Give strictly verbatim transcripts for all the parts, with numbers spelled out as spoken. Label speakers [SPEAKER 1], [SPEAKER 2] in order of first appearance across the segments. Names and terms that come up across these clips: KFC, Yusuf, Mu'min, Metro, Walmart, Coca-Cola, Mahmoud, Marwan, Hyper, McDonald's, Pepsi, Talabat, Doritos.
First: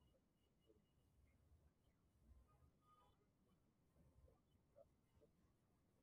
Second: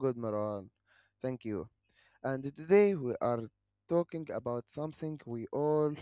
[SPEAKER 1] good, Marwan. Thank you. And today we are talking about something we all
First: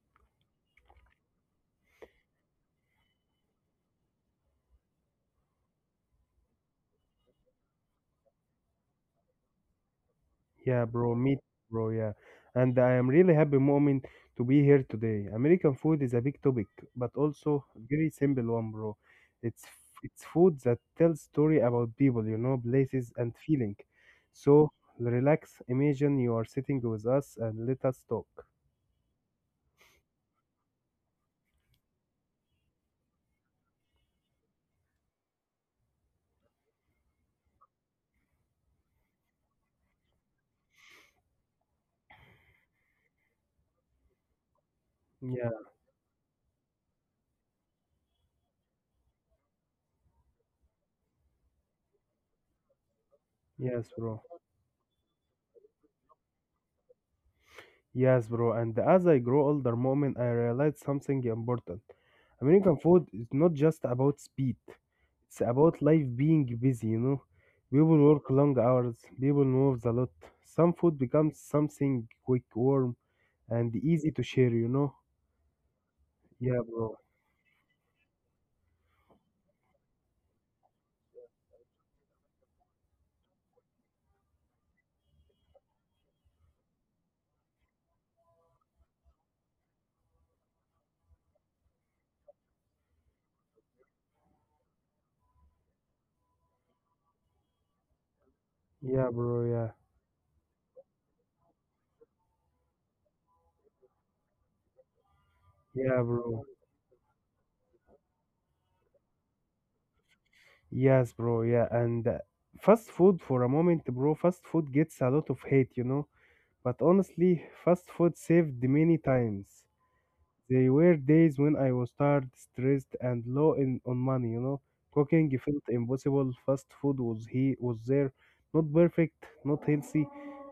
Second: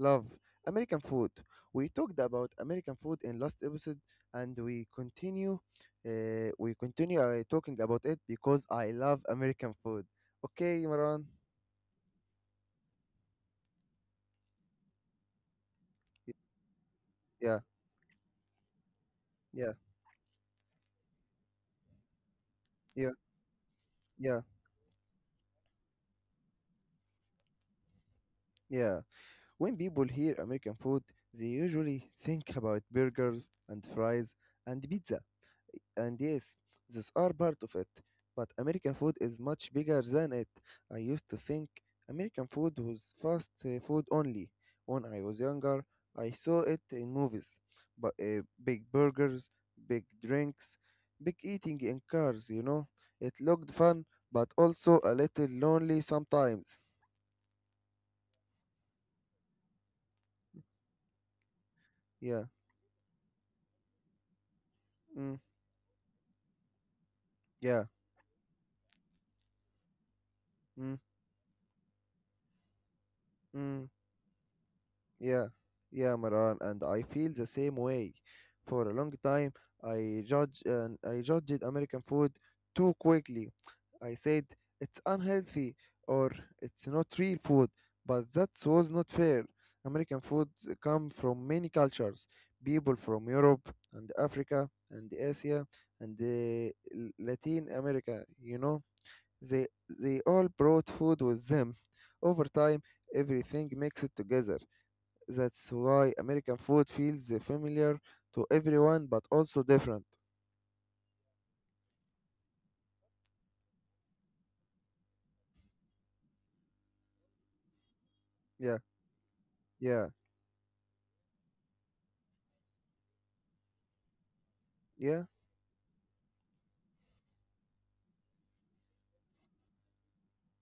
[SPEAKER 1] love, American food. We talked about American food in last episode and we continue uh, we continue uh, talking about it because I love American food. Okay,
[SPEAKER 2] Yeah, bro.
[SPEAKER 1] Marwan?
[SPEAKER 2] Me, too, bro. Yeah. And I am really happy, Mu'min, to be here today. American food is a
[SPEAKER 1] Y-
[SPEAKER 2] big topic, but
[SPEAKER 1] Yeah.
[SPEAKER 2] also very simple one, bro. It's
[SPEAKER 1] Yeah.
[SPEAKER 2] it's food that tells story about people, you know,
[SPEAKER 1] Yeah.
[SPEAKER 2] places and feeling.
[SPEAKER 1] Yeah.
[SPEAKER 2] So relax. Imagine you are sitting with us and let us talk.
[SPEAKER 1] Yeah. When people hear American food, they usually think about burgers and fries and pizza. And yes, those are part of it. But American food is much bigger than it. I used to think American food was fast uh, food only. When I was
[SPEAKER 2] Yeah.
[SPEAKER 1] younger, I saw it in movies. But uh, big burgers, big drinks, big eating in cars, you know. It looked
[SPEAKER 2] Yes,
[SPEAKER 1] fun,
[SPEAKER 2] bro.
[SPEAKER 1] but also a little lonely sometimes.
[SPEAKER 2] Yes, bro. And as I grow older, moment, I realized something important.
[SPEAKER 1] Yeah.
[SPEAKER 2] American food is not just about speed.
[SPEAKER 1] Mm,
[SPEAKER 2] It's about life being busy, you know.
[SPEAKER 1] yeah.
[SPEAKER 2] People work long hours, people move a lot. Some
[SPEAKER 1] Mm,
[SPEAKER 2] food becomes something quick, warm, and
[SPEAKER 1] mm.
[SPEAKER 2] easy to share, you know.
[SPEAKER 1] Yeah, yeah, Maran,
[SPEAKER 2] Yeah,
[SPEAKER 1] and
[SPEAKER 2] bro.
[SPEAKER 1] I feel the same way. For a long time, I judge and I judged American food too quickly. I said it's unhealthy or it's not real food, but that was not fair. American food come from many cultures, people from Europe and Africa and Asia and the L- Latin America. You know,
[SPEAKER 2] Yeah, bro.
[SPEAKER 1] they
[SPEAKER 2] Yeah.
[SPEAKER 1] they all brought food with them. Over time, everything mixed together. That's
[SPEAKER 2] Yeah,
[SPEAKER 1] why
[SPEAKER 2] bro.
[SPEAKER 1] American food feels familiar to everyone, but also different.
[SPEAKER 2] Yes, bro. Yeah. And uh, fast food for a moment, bro. Fast food gets a lot of hate, you know. But honestly, fast food saved
[SPEAKER 1] Yeah,
[SPEAKER 2] many times.
[SPEAKER 1] yeah,
[SPEAKER 2] There were days when I was tired, stressed, and low in on money, you know.
[SPEAKER 1] yeah,
[SPEAKER 2] Cooking felt impossible. Fast food was he was there, not perfect, not healthy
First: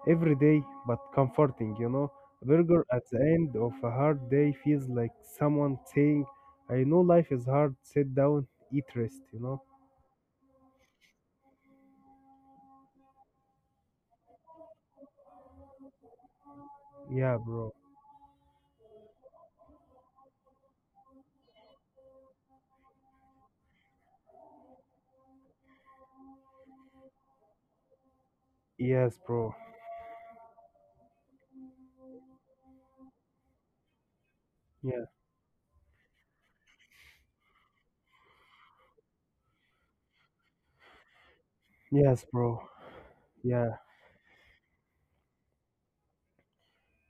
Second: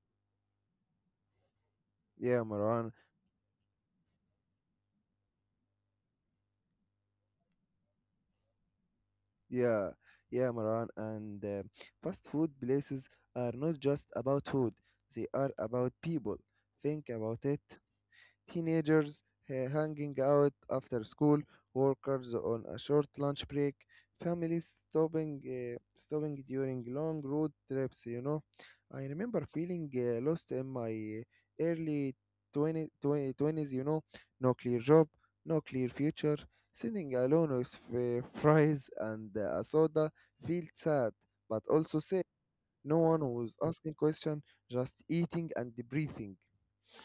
[SPEAKER 2] every day, but comforting, you know.
[SPEAKER 1] yeah,
[SPEAKER 2] A burger
[SPEAKER 1] Marwan.
[SPEAKER 2] at the end of a hard day feels like someone saying, I know life is hard, sit down, eat rest, you know.
[SPEAKER 1] Yeah, yeah, Marwan. And uh, fast food places are not just about food, they are about people. Think
[SPEAKER 2] Yeah,
[SPEAKER 1] about it.
[SPEAKER 2] bro.
[SPEAKER 1] Teenagers ha- hanging out after school, workers on a short lunch break, families stopping, uh, stopping during long road trips, you know. I
[SPEAKER 2] Yes,
[SPEAKER 1] remember
[SPEAKER 2] bro.
[SPEAKER 1] feeling uh, lost in my early twenty twenty twenties. You know, no clear
[SPEAKER 2] Yeah.
[SPEAKER 1] job, no clear future. Sitting alone with f- fries and uh, a soda felt sad, but also
[SPEAKER 2] Yes,
[SPEAKER 1] sad.
[SPEAKER 2] bro.
[SPEAKER 1] No one was
[SPEAKER 2] Yeah.
[SPEAKER 1] asking question, just eating and breathing.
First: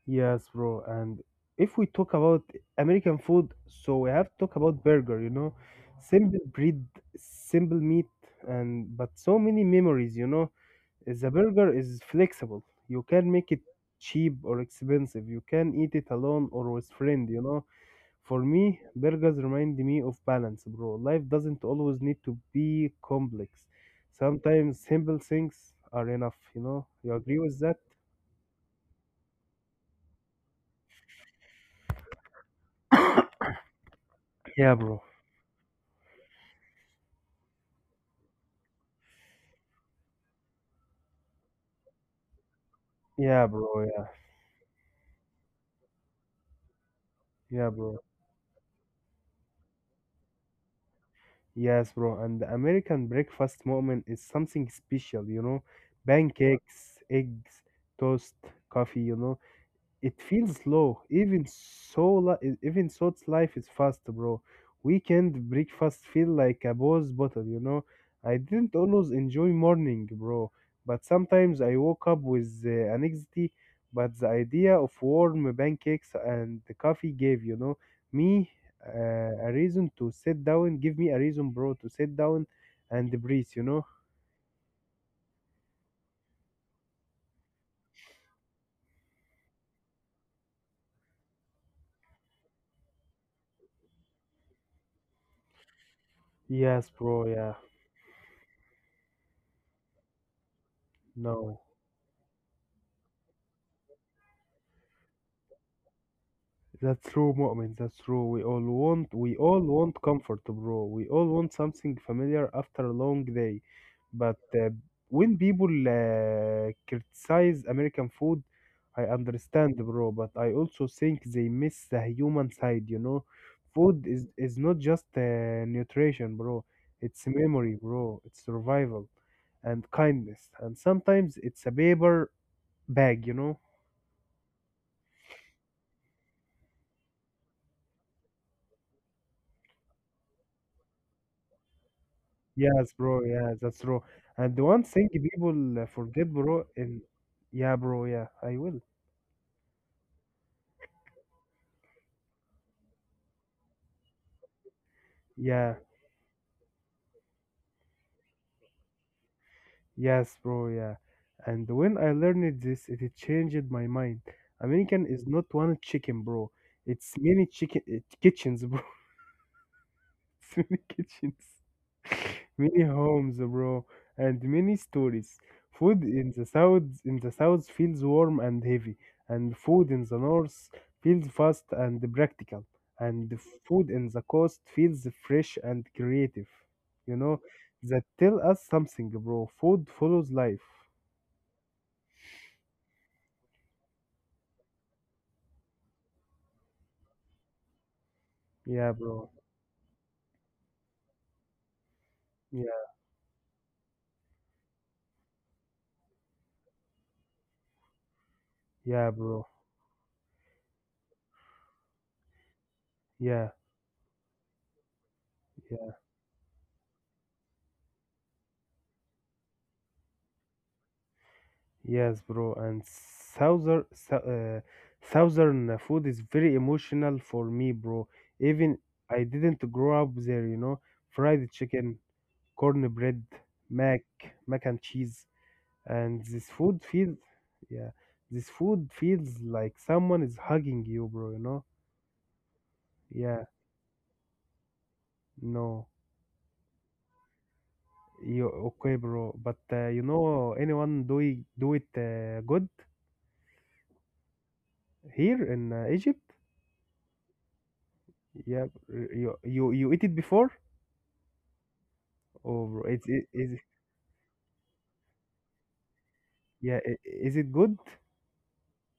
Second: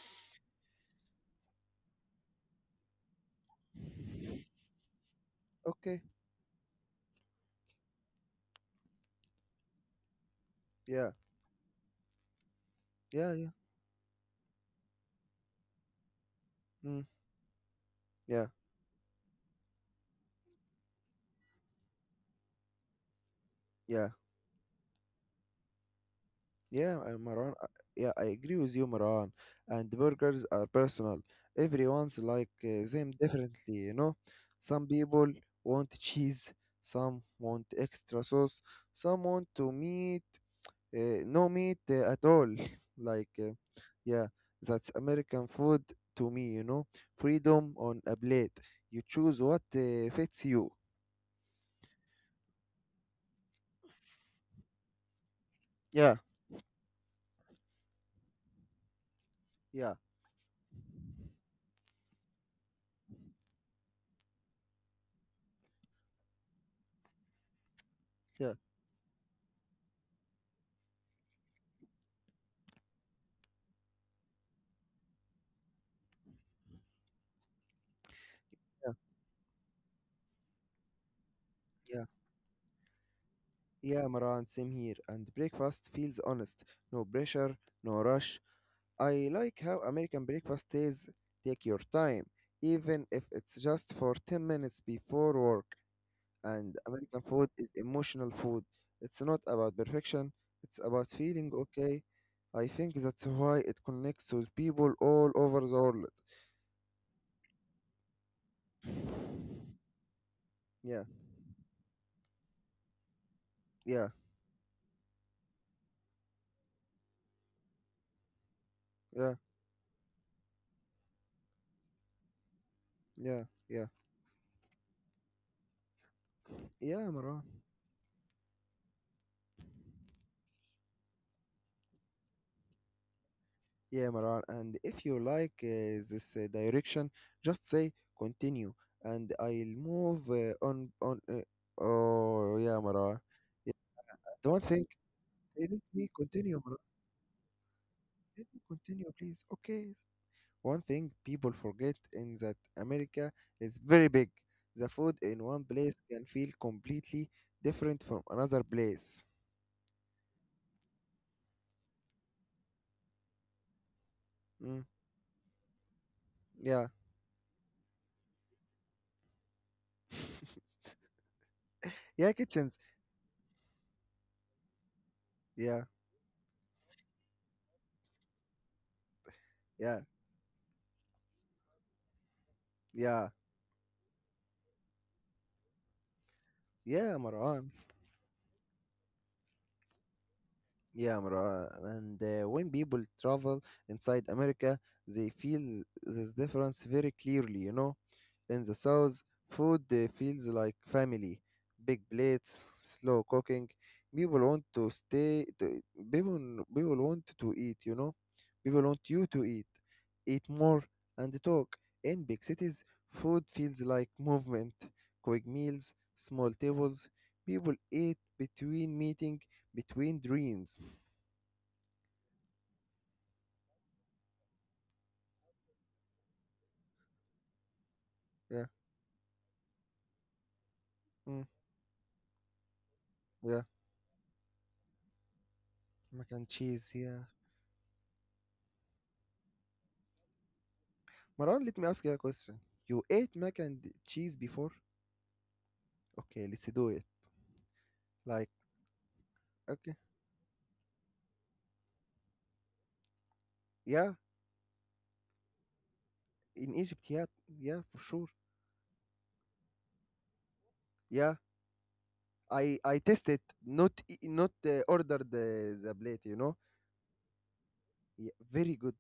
[SPEAKER 2] Yes, bro. And if we talk about American food, so we have to talk about burger, you know.
[SPEAKER 1] Okay,
[SPEAKER 2] Simple bread, simple meat, and but so many memories, you know.
[SPEAKER 1] yeah,
[SPEAKER 2] The burger is flexible. You
[SPEAKER 1] yeah,
[SPEAKER 2] can
[SPEAKER 1] yeah.
[SPEAKER 2] make it cheap or expensive. You can eat it alone or with
[SPEAKER 1] Mm,
[SPEAKER 2] friend, you know. For
[SPEAKER 1] yeah,
[SPEAKER 2] me, burgers remind me of balance, bro. Life doesn't always need to be complex.
[SPEAKER 1] yeah,
[SPEAKER 2] Sometimes simple things are enough, you know.
[SPEAKER 1] yeah,
[SPEAKER 2] You
[SPEAKER 1] uh,
[SPEAKER 2] agree
[SPEAKER 1] Marwan.
[SPEAKER 2] with
[SPEAKER 1] uh,
[SPEAKER 2] that?
[SPEAKER 1] Yeah, I agree with you, Marwan. And burgers are personal. Everyone's like uh, them differently, you know.
[SPEAKER 2] Yeah,
[SPEAKER 1] Some
[SPEAKER 2] bro.
[SPEAKER 1] people want cheese, some want extra sauce, some want to meat, uh, no meat uh, at all. Like,
[SPEAKER 2] Yeah,
[SPEAKER 1] uh,
[SPEAKER 2] bro. Yeah.
[SPEAKER 1] yeah, that's American food to me, you know.
[SPEAKER 2] Yeah,
[SPEAKER 1] Freedom
[SPEAKER 2] bro.
[SPEAKER 1] on a plate. You choose what uh, fits you.
[SPEAKER 2] Yes, bro, and the American breakfast moment is something special, you know.
[SPEAKER 1] Yeah,
[SPEAKER 2] Pancakes, eggs, toast, coffee, you know.
[SPEAKER 1] yeah,
[SPEAKER 2] It feels slow. Even so, li- e, even thought's life is fast, bro. Weekend breakfast feel like a pause bottle, you know. I
[SPEAKER 1] yeah,
[SPEAKER 2] didn't always enjoy morning, bro, but sometimes I woke up with uh, anxiety. But the idea of warm pancakes and the coffee gave, you know, me uh, a reason to sit down. Give me a reason, bro, to
[SPEAKER 1] yeah,
[SPEAKER 2] sit down and breathe, you know.
[SPEAKER 1] yeah, Maran, same here. And breakfast feels honest. No pressure, no rush. I like how American breakfast is take your time, even if it's just for 10 minutes before work. And
[SPEAKER 2] Yes,
[SPEAKER 1] American
[SPEAKER 2] bro.
[SPEAKER 1] food
[SPEAKER 2] Yeah.
[SPEAKER 1] is emotional food. It's not about perfection, it's about feeling
[SPEAKER 2] No.
[SPEAKER 1] okay. I think that's why it connects with people all over the world.
[SPEAKER 2] That's true, Mu'min. That's true. We all want, we all want comfort, bro.
[SPEAKER 1] Yeah,
[SPEAKER 2] We all want something familiar after a long day.
[SPEAKER 1] yeah,
[SPEAKER 2] But uh, when people uh, criticize American food, I
[SPEAKER 1] yeah,
[SPEAKER 2] understand, bro. But I also think they miss the human side. You know,
[SPEAKER 1] yeah, yeah.
[SPEAKER 2] food is is not just uh, nutrition, bro.
[SPEAKER 1] Yeah,
[SPEAKER 2] It's
[SPEAKER 1] Maran.
[SPEAKER 2] memory, bro. It's survival and kindness, and sometimes it's a paper bag. You know.
[SPEAKER 1] Yeah, Maran. And if you like uh, this uh, direction, just say continue, and I'll move uh, on. On. Uh, oh, yeah,
[SPEAKER 2] Yes,
[SPEAKER 1] Maran.
[SPEAKER 2] bro. Yeah,
[SPEAKER 1] Yeah.
[SPEAKER 2] that's true.
[SPEAKER 1] The
[SPEAKER 2] And
[SPEAKER 1] one
[SPEAKER 2] the one
[SPEAKER 1] thing,
[SPEAKER 2] thing
[SPEAKER 1] eh,
[SPEAKER 2] people
[SPEAKER 1] let
[SPEAKER 2] uh,
[SPEAKER 1] me
[SPEAKER 2] forget,
[SPEAKER 1] continue,
[SPEAKER 2] bro,
[SPEAKER 1] Maran.
[SPEAKER 2] in yeah, bro. Yeah,
[SPEAKER 1] Let
[SPEAKER 2] I
[SPEAKER 1] me
[SPEAKER 2] will.
[SPEAKER 1] continue, please. Okay. One thing people forget in that America is very big. The food in one
[SPEAKER 2] Yeah,
[SPEAKER 1] place can feel completely different from another place.
[SPEAKER 2] yes, bro. Yeah. And when I learned this, it changed my mind.
[SPEAKER 1] Mm,
[SPEAKER 2] American is not one chicken, bro.
[SPEAKER 1] yeah.
[SPEAKER 2] It's many chicken uh, kitchens, bro. It's many kitchens.
[SPEAKER 1] Yeah, kitchens.
[SPEAKER 2] many homes, bro, and many stories.
[SPEAKER 1] Yeah,
[SPEAKER 2] Food in the south in the south feels warm and heavy, and food
[SPEAKER 1] yeah,
[SPEAKER 2] in the north feels fast and practical, and
[SPEAKER 1] yeah,
[SPEAKER 2] food in the coast feels fresh and creative. You
[SPEAKER 1] yeah,
[SPEAKER 2] know,
[SPEAKER 1] Maran.
[SPEAKER 2] that tell us something, bro. Food follows life.
[SPEAKER 1] Yeah, Marwa. And uh, when people travel inside America, they feel this difference very clearly, you know. In the
[SPEAKER 2] Yeah,
[SPEAKER 1] South,
[SPEAKER 2] bro.
[SPEAKER 1] food uh, feels like family, big plates,
[SPEAKER 2] Yeah,
[SPEAKER 1] slow cooking. People want to stay, to, people, people want to eat, you know. People want
[SPEAKER 2] yeah,
[SPEAKER 1] you to
[SPEAKER 2] bro.
[SPEAKER 1] eat, eat more, and talk. In big cities, food
[SPEAKER 2] Yeah.
[SPEAKER 1] feels like movement, quick
[SPEAKER 2] Yeah.
[SPEAKER 1] meals, small tables. People eat between meeting, between dreams.
[SPEAKER 2] Yes, bro. And southern sou- uh, southern food is very emotional for me, bro.
[SPEAKER 1] Yeah.
[SPEAKER 2] Even I didn't grow up there, you know.
[SPEAKER 1] Mm,
[SPEAKER 2] Fried chicken, cornbread,
[SPEAKER 1] yeah.
[SPEAKER 2] mac, mac and cheese, and
[SPEAKER 1] Mac and
[SPEAKER 2] this food
[SPEAKER 1] cheese.
[SPEAKER 2] feels,
[SPEAKER 1] Yeah.
[SPEAKER 2] yeah, this food feels like someone is hugging you, bro. You
[SPEAKER 1] Maran,
[SPEAKER 2] know?
[SPEAKER 1] let me ask you a question. You ate
[SPEAKER 2] Yeah.
[SPEAKER 1] mac and cheese before?
[SPEAKER 2] No.
[SPEAKER 1] Okay, let's do it.
[SPEAKER 2] You
[SPEAKER 1] Like,
[SPEAKER 2] okay, bro? But uh,
[SPEAKER 1] okay.
[SPEAKER 2] you know, anyone do it, do it uh, good
[SPEAKER 1] Yeah.
[SPEAKER 2] here in uh, Egypt?
[SPEAKER 1] In Egypt, yeah. Yeah, for sure.
[SPEAKER 2] Yeah. You you you eat it before?
[SPEAKER 1] Yeah.
[SPEAKER 2] Oh,
[SPEAKER 1] I
[SPEAKER 2] bro,
[SPEAKER 1] I
[SPEAKER 2] it's it
[SPEAKER 1] tasted
[SPEAKER 2] is it-
[SPEAKER 1] not e- not uh, ordered the the plate, you know.
[SPEAKER 2] yeah, i- is it good?
[SPEAKER 1] Yeah, very good.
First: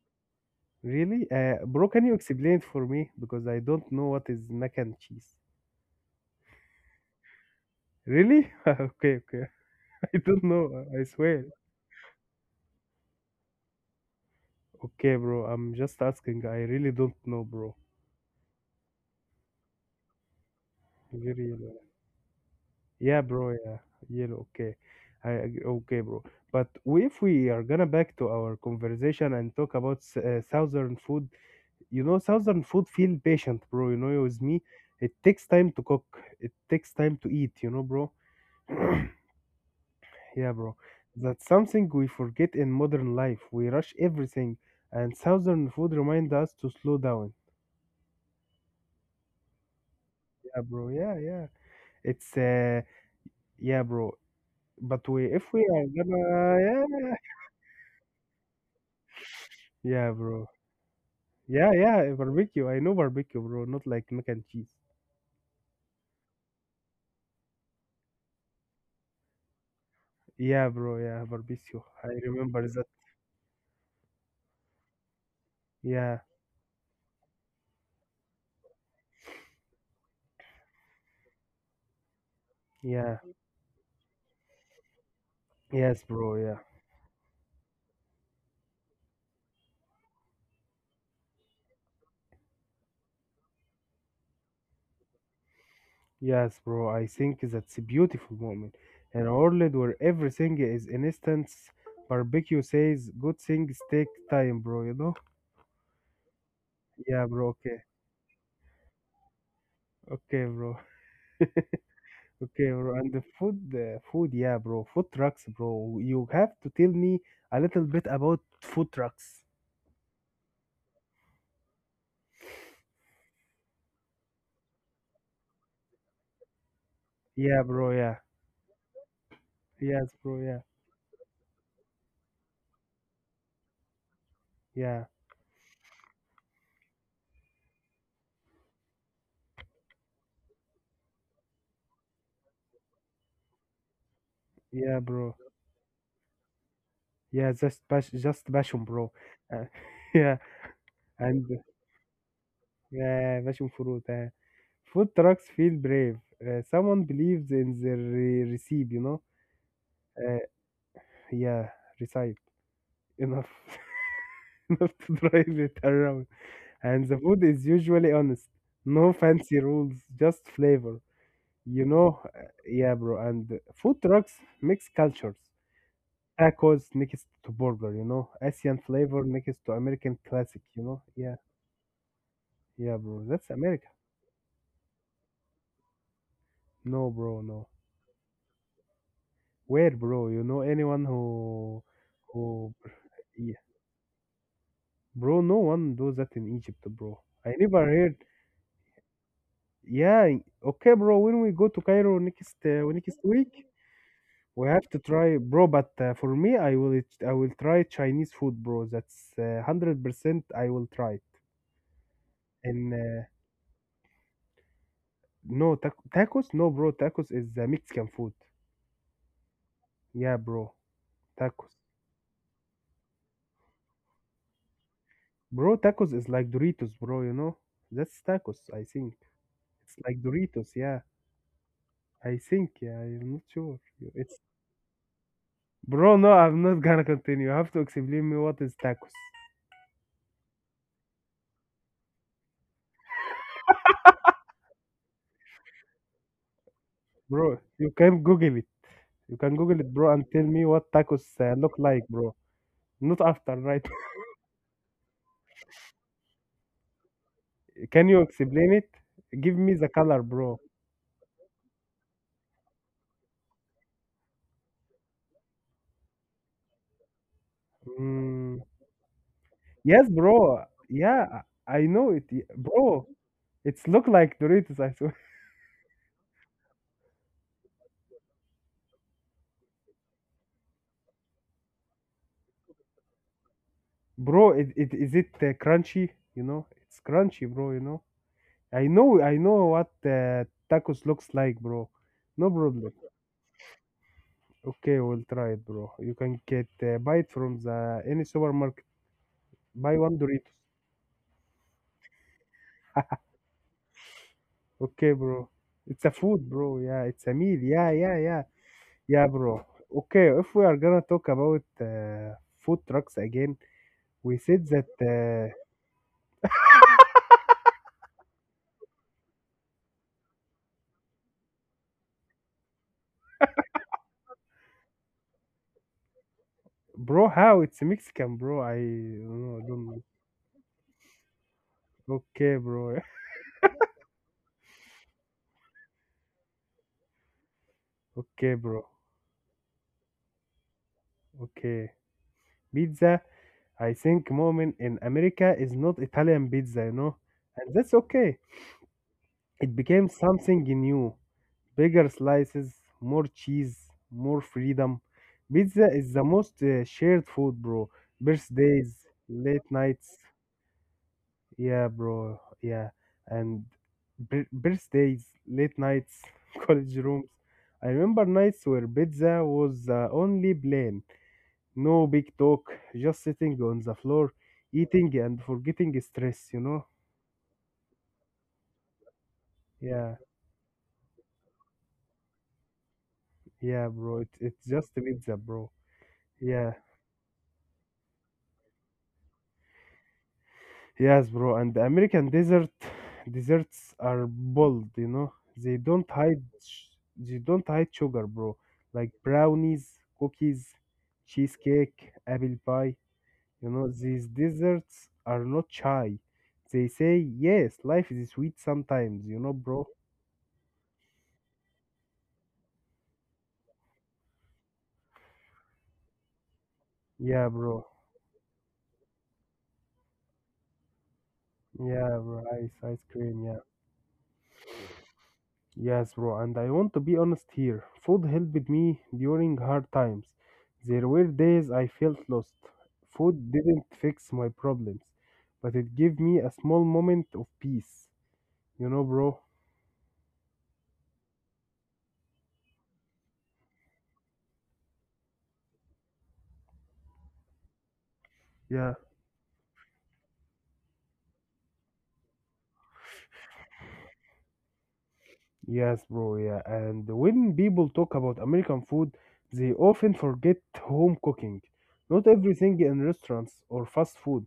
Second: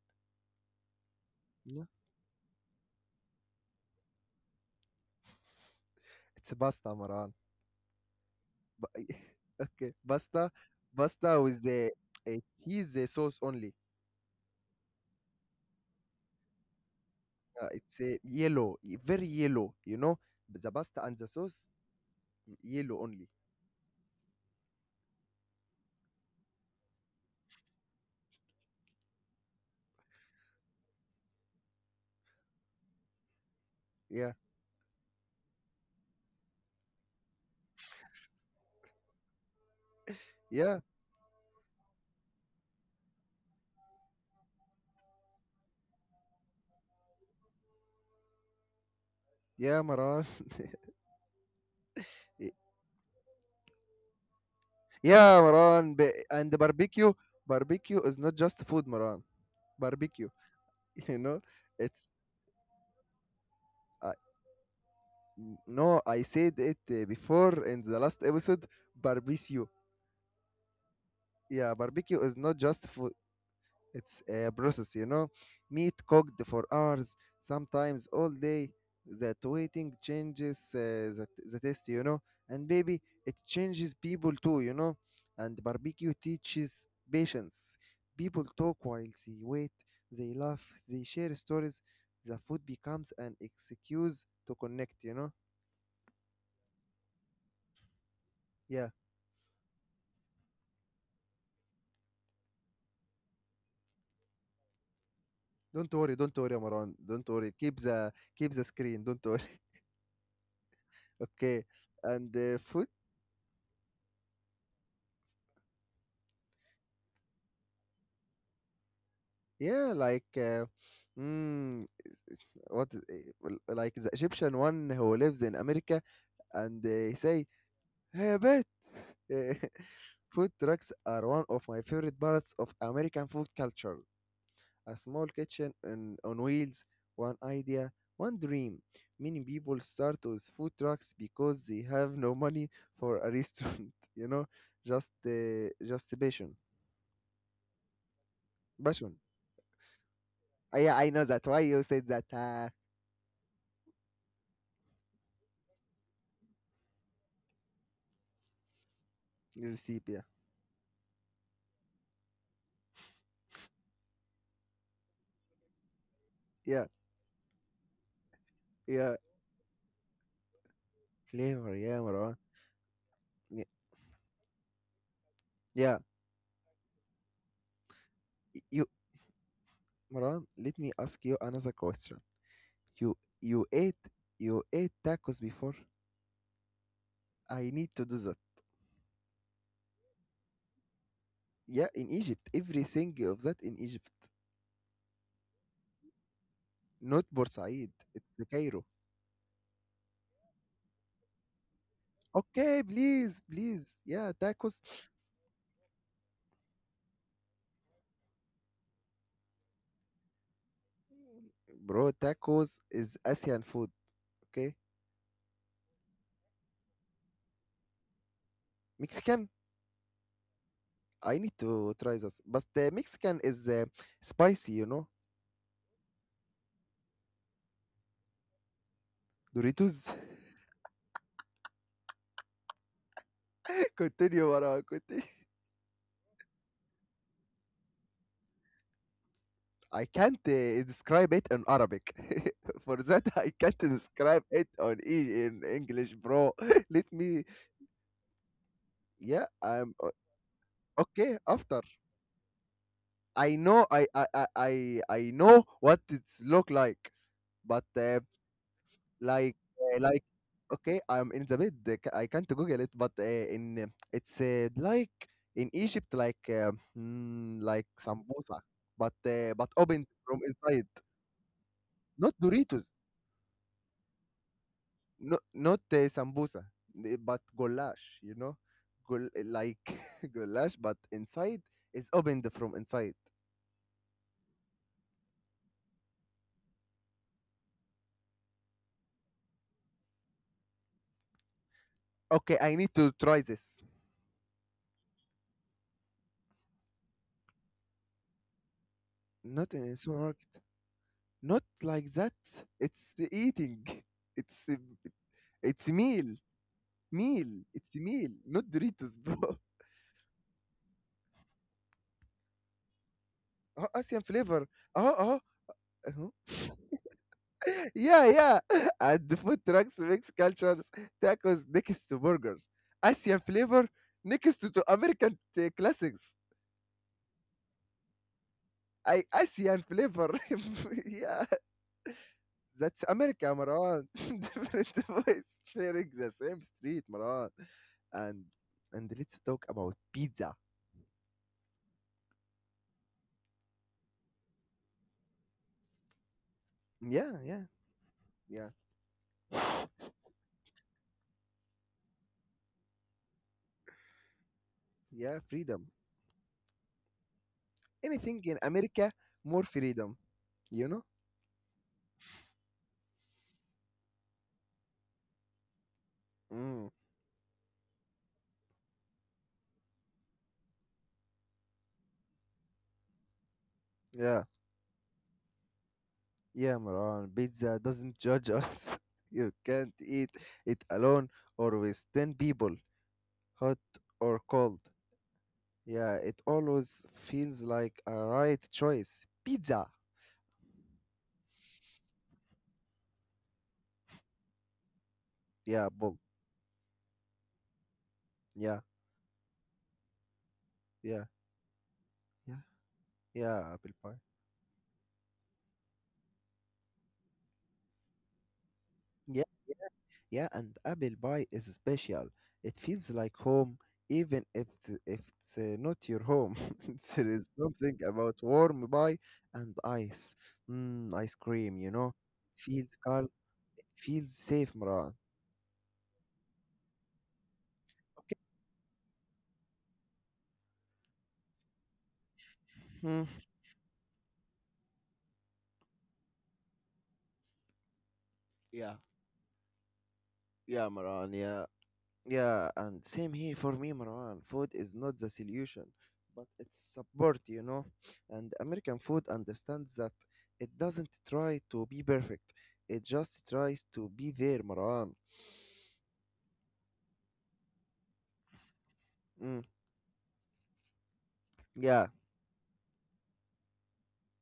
[SPEAKER 2] Really? Uh,
[SPEAKER 1] Yeah.
[SPEAKER 2] bro, can you explain it for me? Because I don't know what is mac and cheese.
[SPEAKER 1] It's pasta, Maran.
[SPEAKER 2] Really?
[SPEAKER 1] But,
[SPEAKER 2] Okay, okay.
[SPEAKER 1] okay,
[SPEAKER 2] I don't
[SPEAKER 1] pasta,
[SPEAKER 2] know. I
[SPEAKER 1] pasta
[SPEAKER 2] swear.
[SPEAKER 1] with the uh, cheese uh, sauce only.
[SPEAKER 2] Okay, bro. I'm just asking. I really don't know,
[SPEAKER 1] Uh,
[SPEAKER 2] bro.
[SPEAKER 1] it's uh, yellow, y- very yellow, you know. But the pasta and the
[SPEAKER 2] Very
[SPEAKER 1] sauce,
[SPEAKER 2] yellow.
[SPEAKER 1] yellow
[SPEAKER 2] Yeah,
[SPEAKER 1] only.
[SPEAKER 2] bro. Yeah, yellow. Okay. I ag- okay, bro. But we- if we are gonna back to our conversation and talk about s- uh, southern food, You know, southern food feel patient, bro. You know,
[SPEAKER 1] Yeah.
[SPEAKER 2] with me, it takes time to cook. It takes time to eat. You know, bro. yeah, bro.
[SPEAKER 1] Yeah,
[SPEAKER 2] That's something we forget in modern life. We rush everything, and southern food remind us to slow down.
[SPEAKER 1] yeah, Maran.
[SPEAKER 2] Yeah, bro. Yeah, yeah. It's uh, yeah, bro. But we,
[SPEAKER 1] Yeah,
[SPEAKER 2] if we are
[SPEAKER 1] Maran. B- and the
[SPEAKER 2] gonna,
[SPEAKER 1] barbecue,
[SPEAKER 2] yeah,
[SPEAKER 1] barbecue is not just food, Maran.
[SPEAKER 2] yeah,
[SPEAKER 1] Barbecue,
[SPEAKER 2] bro.
[SPEAKER 1] you know,
[SPEAKER 2] Yeah, yeah,
[SPEAKER 1] it's
[SPEAKER 2] barbecue. I know barbecue, bro. Not like
[SPEAKER 1] uh,
[SPEAKER 2] mac and cheese.
[SPEAKER 1] no, I said it uh, before in the last episode. Barbecue,
[SPEAKER 2] Yeah, bro. Yeah,
[SPEAKER 1] yeah,
[SPEAKER 2] barbecue. I
[SPEAKER 1] barbecue is not
[SPEAKER 2] remember that.
[SPEAKER 1] just food. It's a process, you know. Meat
[SPEAKER 2] Yeah,
[SPEAKER 1] cooked for hours, sometimes all day. That waiting changes uh, the, the taste, you know. And baby,
[SPEAKER 2] yeah.
[SPEAKER 1] it changes people too, you know. And
[SPEAKER 2] Yes,
[SPEAKER 1] barbecue
[SPEAKER 2] bro. Yeah.
[SPEAKER 1] teaches patience. People talk while they wait, they laugh, they share stories. The food becomes an excuse to connect, you know.
[SPEAKER 2] Yes, bro, I think that's a beautiful moment.
[SPEAKER 1] Yeah.
[SPEAKER 2] In a world where everything is instant, barbecue says good things take time, bro, you know?
[SPEAKER 1] Don't worry, don't worry, Amaran.
[SPEAKER 2] Yeah,
[SPEAKER 1] Don't
[SPEAKER 2] bro,
[SPEAKER 1] worry.
[SPEAKER 2] okay.
[SPEAKER 1] Keep the keep the screen. Don't worry.
[SPEAKER 2] Okay, bro.
[SPEAKER 1] Okay. And uh,
[SPEAKER 2] Okay,
[SPEAKER 1] food
[SPEAKER 2] bro. And the food, uh, food, yeah, bro. Food trucks, bro. You have to tell me a little bit about food trucks.
[SPEAKER 1] yeah, like, uh, mm, what is- eh, well, like the Egyptian one who lives in America and they say,
[SPEAKER 2] Yeah, bro, yeah.
[SPEAKER 1] "Hey, bet."
[SPEAKER 2] Yes, bro,
[SPEAKER 1] Food
[SPEAKER 2] yeah.
[SPEAKER 1] trucks are one of my favorite parts of American food culture. A
[SPEAKER 2] Yeah,
[SPEAKER 1] small kitchen on, on wheels, one idea, one dream. Many people start with food trucks because they have no money for a restaurant, you know,
[SPEAKER 2] yeah,
[SPEAKER 1] just
[SPEAKER 2] bro.
[SPEAKER 1] uh, just passion.
[SPEAKER 2] Yeah, just pas- just passion, bro.
[SPEAKER 1] Passion.
[SPEAKER 2] Uh, yeah,
[SPEAKER 1] Ah, yeah, I know
[SPEAKER 2] and
[SPEAKER 1] that. Why you said that? Uh,
[SPEAKER 2] يا باشا فروتة food trucks feel brave. Uh, someone believes in the re- receipt, you know.
[SPEAKER 1] recipe.
[SPEAKER 2] Uh, yeah, receipt enough enough to drive it around.
[SPEAKER 1] Yeah,
[SPEAKER 2] And the food is usually honest.
[SPEAKER 1] yeah,
[SPEAKER 2] No fancy rules, just flavor.
[SPEAKER 1] flavor.
[SPEAKER 2] You
[SPEAKER 1] Yeah,
[SPEAKER 2] know,
[SPEAKER 1] Marwan.
[SPEAKER 2] uh, yeah, bro. And
[SPEAKER 1] Yeah,
[SPEAKER 2] food trucks mix cultures.
[SPEAKER 1] yeah.
[SPEAKER 2] Tacos next to burger, you know.
[SPEAKER 1] y-
[SPEAKER 2] Asian
[SPEAKER 1] You,
[SPEAKER 2] flavor next to American
[SPEAKER 1] Marwan.
[SPEAKER 2] classic,
[SPEAKER 1] Let
[SPEAKER 2] you
[SPEAKER 1] me
[SPEAKER 2] know.
[SPEAKER 1] ask you
[SPEAKER 2] Yeah,
[SPEAKER 1] another question.
[SPEAKER 2] yeah,
[SPEAKER 1] You,
[SPEAKER 2] bro. That's
[SPEAKER 1] you
[SPEAKER 2] America.
[SPEAKER 1] ate, you ate tacos before.
[SPEAKER 2] No, bro, no.
[SPEAKER 1] I need to do that.
[SPEAKER 2] Where, bro? You know anyone who
[SPEAKER 1] Yeah, in Egypt,
[SPEAKER 2] who
[SPEAKER 1] everything of
[SPEAKER 2] yeah.
[SPEAKER 1] that in Egypt,
[SPEAKER 2] Bro, no one does that in Egypt, bro.
[SPEAKER 1] not
[SPEAKER 2] I never
[SPEAKER 1] Bursaid.
[SPEAKER 2] heard.
[SPEAKER 1] It's the Cairo.
[SPEAKER 2] Yeah, okay, bro. When we go to Cairo next
[SPEAKER 1] Okay,
[SPEAKER 2] uh, next
[SPEAKER 1] please,
[SPEAKER 2] week,
[SPEAKER 1] please. Yeah,
[SPEAKER 2] we
[SPEAKER 1] tacos,
[SPEAKER 2] have to try, bro. But uh, for me, I will I will try Chinese food, bro. That's uh, one hundred percent I will try it.
[SPEAKER 1] bro. Tacos
[SPEAKER 2] And
[SPEAKER 1] is
[SPEAKER 2] uh,
[SPEAKER 1] Asian food. Okay,
[SPEAKER 2] no tac tacos? No, bro. Tacos is uh, Mexican food.
[SPEAKER 1] Mexican.
[SPEAKER 2] Yeah, bro.
[SPEAKER 1] I need
[SPEAKER 2] Tacos.
[SPEAKER 1] to try this, but the Mexican is uh, spicy. You know,
[SPEAKER 2] Bro, tacos is like Doritos, bro, you know? That's tacos, I think. It's
[SPEAKER 1] Doritos.
[SPEAKER 2] like Doritos, yeah. I think, yeah, I'm not sure. It's
[SPEAKER 1] Continue, Marwan. Continue.
[SPEAKER 2] bro. No, I'm not gonna continue. You have to explain me what is tacos,
[SPEAKER 1] I can't uh, describe it in Arabic. For that, I can't describe it on e- in English, bro. Let me.
[SPEAKER 2] bro. You can Google it. You
[SPEAKER 1] Yeah,
[SPEAKER 2] can Google it,
[SPEAKER 1] I'm
[SPEAKER 2] bro,
[SPEAKER 1] o-
[SPEAKER 2] and tell me what tacos
[SPEAKER 1] okay.
[SPEAKER 2] uh, look
[SPEAKER 1] After
[SPEAKER 2] like, bro. Not after,
[SPEAKER 1] I
[SPEAKER 2] right?
[SPEAKER 1] know, I I I I I know what it's look like, but
[SPEAKER 2] Can you
[SPEAKER 1] uh,
[SPEAKER 2] explain it? Give
[SPEAKER 1] like
[SPEAKER 2] me the
[SPEAKER 1] uh,
[SPEAKER 2] color,
[SPEAKER 1] like
[SPEAKER 2] bro.
[SPEAKER 1] okay, I'm in the bed. uh, ca- I can't Google it, but uh, in uh, it's uh, like in Egypt, like uh, mm, like
[SPEAKER 2] Mm.
[SPEAKER 1] sambusa, but uh, but
[SPEAKER 2] Yes,
[SPEAKER 1] opened from
[SPEAKER 2] bro.
[SPEAKER 1] inside,
[SPEAKER 2] Yeah, I know it,
[SPEAKER 1] not
[SPEAKER 2] y-
[SPEAKER 1] Doritos.
[SPEAKER 2] bro. It's look like Doritos, I swear,
[SPEAKER 1] No, not the sambusa, the- but goulash, you know, Goul- like goulash, but inside is opened from inside.
[SPEAKER 2] bro. It, it is it uh, crunchy? You know, it's crunchy, bro. You know. I know, I know what uh, tacos looks like, bro. No
[SPEAKER 1] Okay, I
[SPEAKER 2] problem.
[SPEAKER 1] need to try this.
[SPEAKER 2] Okay, we'll try it, bro. You can get uh, buy it from the any supermarket.
[SPEAKER 1] Not in
[SPEAKER 2] Buy
[SPEAKER 1] a
[SPEAKER 2] one Doritos.
[SPEAKER 1] supermarket. Not like that. It's eating. It's uh,
[SPEAKER 2] Okay, bro.
[SPEAKER 1] it's
[SPEAKER 2] It's a
[SPEAKER 1] meal,
[SPEAKER 2] food, bro. Yeah, it's a meal.
[SPEAKER 1] meal.
[SPEAKER 2] Yeah,
[SPEAKER 1] It's
[SPEAKER 2] yeah,
[SPEAKER 1] meal.
[SPEAKER 2] yeah,
[SPEAKER 1] Not Doritos,
[SPEAKER 2] yeah, bro.
[SPEAKER 1] bro.
[SPEAKER 2] Okay, if we are gonna talk about uh, food trucks again,
[SPEAKER 1] Oh, Asian
[SPEAKER 2] we said
[SPEAKER 1] flavor.
[SPEAKER 2] that,
[SPEAKER 1] Oh, oh.
[SPEAKER 2] uh,
[SPEAKER 1] Uh-huh. Yeah, yeah. And the food trucks mix cultures, tacos next to burgers. Asian flavor next to to American uh, classics.
[SPEAKER 2] bro. How it's Mexican, bro. I
[SPEAKER 1] I
[SPEAKER 2] no, I don't
[SPEAKER 1] Asian
[SPEAKER 2] know.
[SPEAKER 1] flavor. Yeah,
[SPEAKER 2] Okay, bro.
[SPEAKER 1] that's America, Maran. Different voice sharing the same street, Maran. And
[SPEAKER 2] Okay, bro.
[SPEAKER 1] and let's talk about pizza.
[SPEAKER 2] Okay, pizza. I think moment in America is not Italian pizza, you know,
[SPEAKER 1] Yeah, yeah,
[SPEAKER 2] and that's okay.
[SPEAKER 1] yeah,
[SPEAKER 2] It became something new, bigger slices, more cheese, more freedom.
[SPEAKER 1] yeah.
[SPEAKER 2] Pizza
[SPEAKER 1] Freedom.
[SPEAKER 2] is the most uh, shared food, bro.
[SPEAKER 1] Anything in
[SPEAKER 2] Birthdays,
[SPEAKER 1] America,
[SPEAKER 2] late
[SPEAKER 1] more
[SPEAKER 2] nights,
[SPEAKER 1] freedom. You know?
[SPEAKER 2] yeah, bro, yeah, and bir- birthdays, late nights, college
[SPEAKER 1] Mm,
[SPEAKER 2] rooms. I remember nights where pizza was the only blame. No big talk, just sitting on the floor,
[SPEAKER 1] yeah,
[SPEAKER 2] eating and forgetting stress, you
[SPEAKER 1] yeah,
[SPEAKER 2] know?
[SPEAKER 1] Maran. Pizza doesn't judge us. You can't
[SPEAKER 2] Yeah,
[SPEAKER 1] eat it alone or with ten people, hot
[SPEAKER 2] yeah, bro. It,
[SPEAKER 1] or
[SPEAKER 2] it's
[SPEAKER 1] cold.
[SPEAKER 2] just pizza, bro.
[SPEAKER 1] Yeah, it
[SPEAKER 2] Yeah,
[SPEAKER 1] always feels like a right choice. Pizza.
[SPEAKER 2] yes, bro. And the American desert desserts are bold, you know? They
[SPEAKER 1] Yeah,
[SPEAKER 2] don't
[SPEAKER 1] bull.
[SPEAKER 2] hide, sh- they don't hide sugar, bro.
[SPEAKER 1] Yeah,
[SPEAKER 2] Like brownies, cookies,
[SPEAKER 1] yeah,
[SPEAKER 2] cheesecake, apple
[SPEAKER 1] yeah,
[SPEAKER 2] pie. You
[SPEAKER 1] yeah,
[SPEAKER 2] know,
[SPEAKER 1] apple pie.
[SPEAKER 2] these desserts are not shy. They say, yes, life is sweet sometimes, you
[SPEAKER 1] Yeah,
[SPEAKER 2] know, bro?
[SPEAKER 1] yeah, and apple pie is special. It feels like home, even if th- if it's uh, not your home. There
[SPEAKER 2] Yeah,
[SPEAKER 1] is
[SPEAKER 2] bro.
[SPEAKER 1] something about warm pie and ice. Mm, ice cream, you
[SPEAKER 2] Yeah,
[SPEAKER 1] know.
[SPEAKER 2] rice,
[SPEAKER 1] Feels
[SPEAKER 2] ice
[SPEAKER 1] calm.
[SPEAKER 2] cream, yeah.
[SPEAKER 1] Feels safe, Maran.
[SPEAKER 2] Yes, bro, and I want to be honest here. Food
[SPEAKER 1] Okay.
[SPEAKER 2] helped me during hard times. There were days I felt lost.
[SPEAKER 1] Hmm.
[SPEAKER 2] Food didn't fix my problems, but it gave me a small moment of peace. You
[SPEAKER 1] Yeah.
[SPEAKER 2] know, bro?
[SPEAKER 1] Yeah, Maran. Yeah. Yeah, and same here for me, Marwan. Food is not the solution, but it's support, you know. And
[SPEAKER 2] Yeah.
[SPEAKER 1] American food understands that it doesn't try to be perfect. It just tries to be there, Marwan.
[SPEAKER 2] Yes, bro, yeah. And when people talk about American food,
[SPEAKER 1] Mm,
[SPEAKER 2] they often forget home cooking.
[SPEAKER 1] yeah,
[SPEAKER 2] Not everything in restaurants or fast food.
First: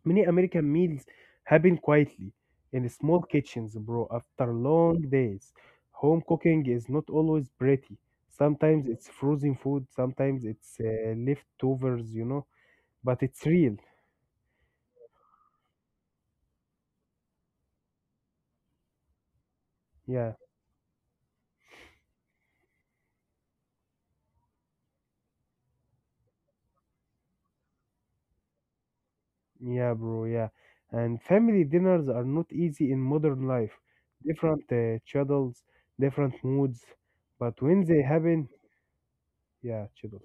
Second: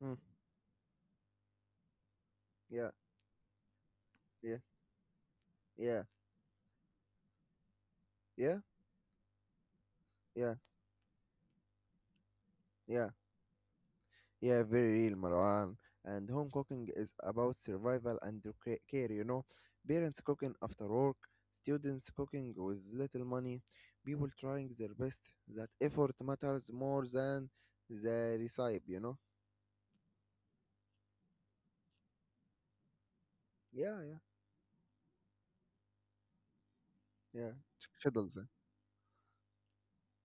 [SPEAKER 1] mm,
[SPEAKER 2] Many American meals happen quietly in
[SPEAKER 1] yeah,
[SPEAKER 2] small kitchens, bro, after
[SPEAKER 1] yeah,
[SPEAKER 2] long days.
[SPEAKER 1] yeah,
[SPEAKER 2] Home cooking is not always pretty.
[SPEAKER 1] yeah,
[SPEAKER 2] Sometimes it's frozen food, sometimes
[SPEAKER 1] yeah,
[SPEAKER 2] it's uh, leftovers, you know,
[SPEAKER 1] yeah.
[SPEAKER 2] but it's real.
[SPEAKER 1] Yeah, very real, Marwan. And home cooking is about survival and the ca- care, you know. Parents
[SPEAKER 2] Yeah,
[SPEAKER 1] cooking after work, students cooking with little money, people trying their best. That effort matters more than the recipe, you know.
[SPEAKER 2] yeah, bro, yeah. And family dinners are not easy in modern life.
[SPEAKER 1] Yeah, yeah,
[SPEAKER 2] Different uh, schedules, different moods,
[SPEAKER 1] yeah.
[SPEAKER 2] but when
[SPEAKER 1] Ch-
[SPEAKER 2] they
[SPEAKER 1] Schedule
[SPEAKER 2] happen,
[SPEAKER 1] that.
[SPEAKER 2] yeah, schedules.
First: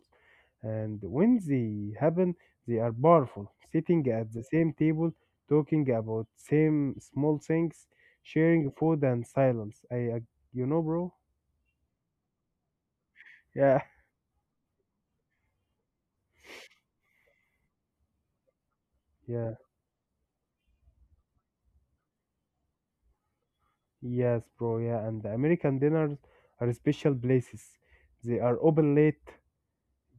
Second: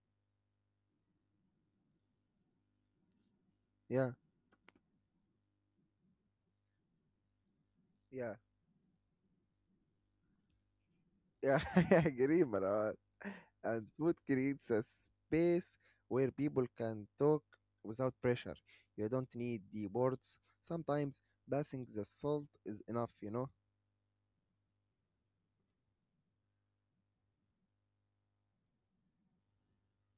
[SPEAKER 2] And when they happen, they are powerful. Sitting
[SPEAKER 1] Yeah,
[SPEAKER 2] at the same table, talking about same small things,
[SPEAKER 1] yeah.
[SPEAKER 2] sharing food and silence. I, ag- you know, bro.
[SPEAKER 1] Yeah, I agree, Maran.
[SPEAKER 2] Yeah.
[SPEAKER 1] And food creates a space where people can talk without pressure. You don't
[SPEAKER 2] Yeah,
[SPEAKER 1] need the words. Sometimes passing the salt is enough, you know?
[SPEAKER 2] yes, bro. Yeah, and the American dinners are special places. They are open late.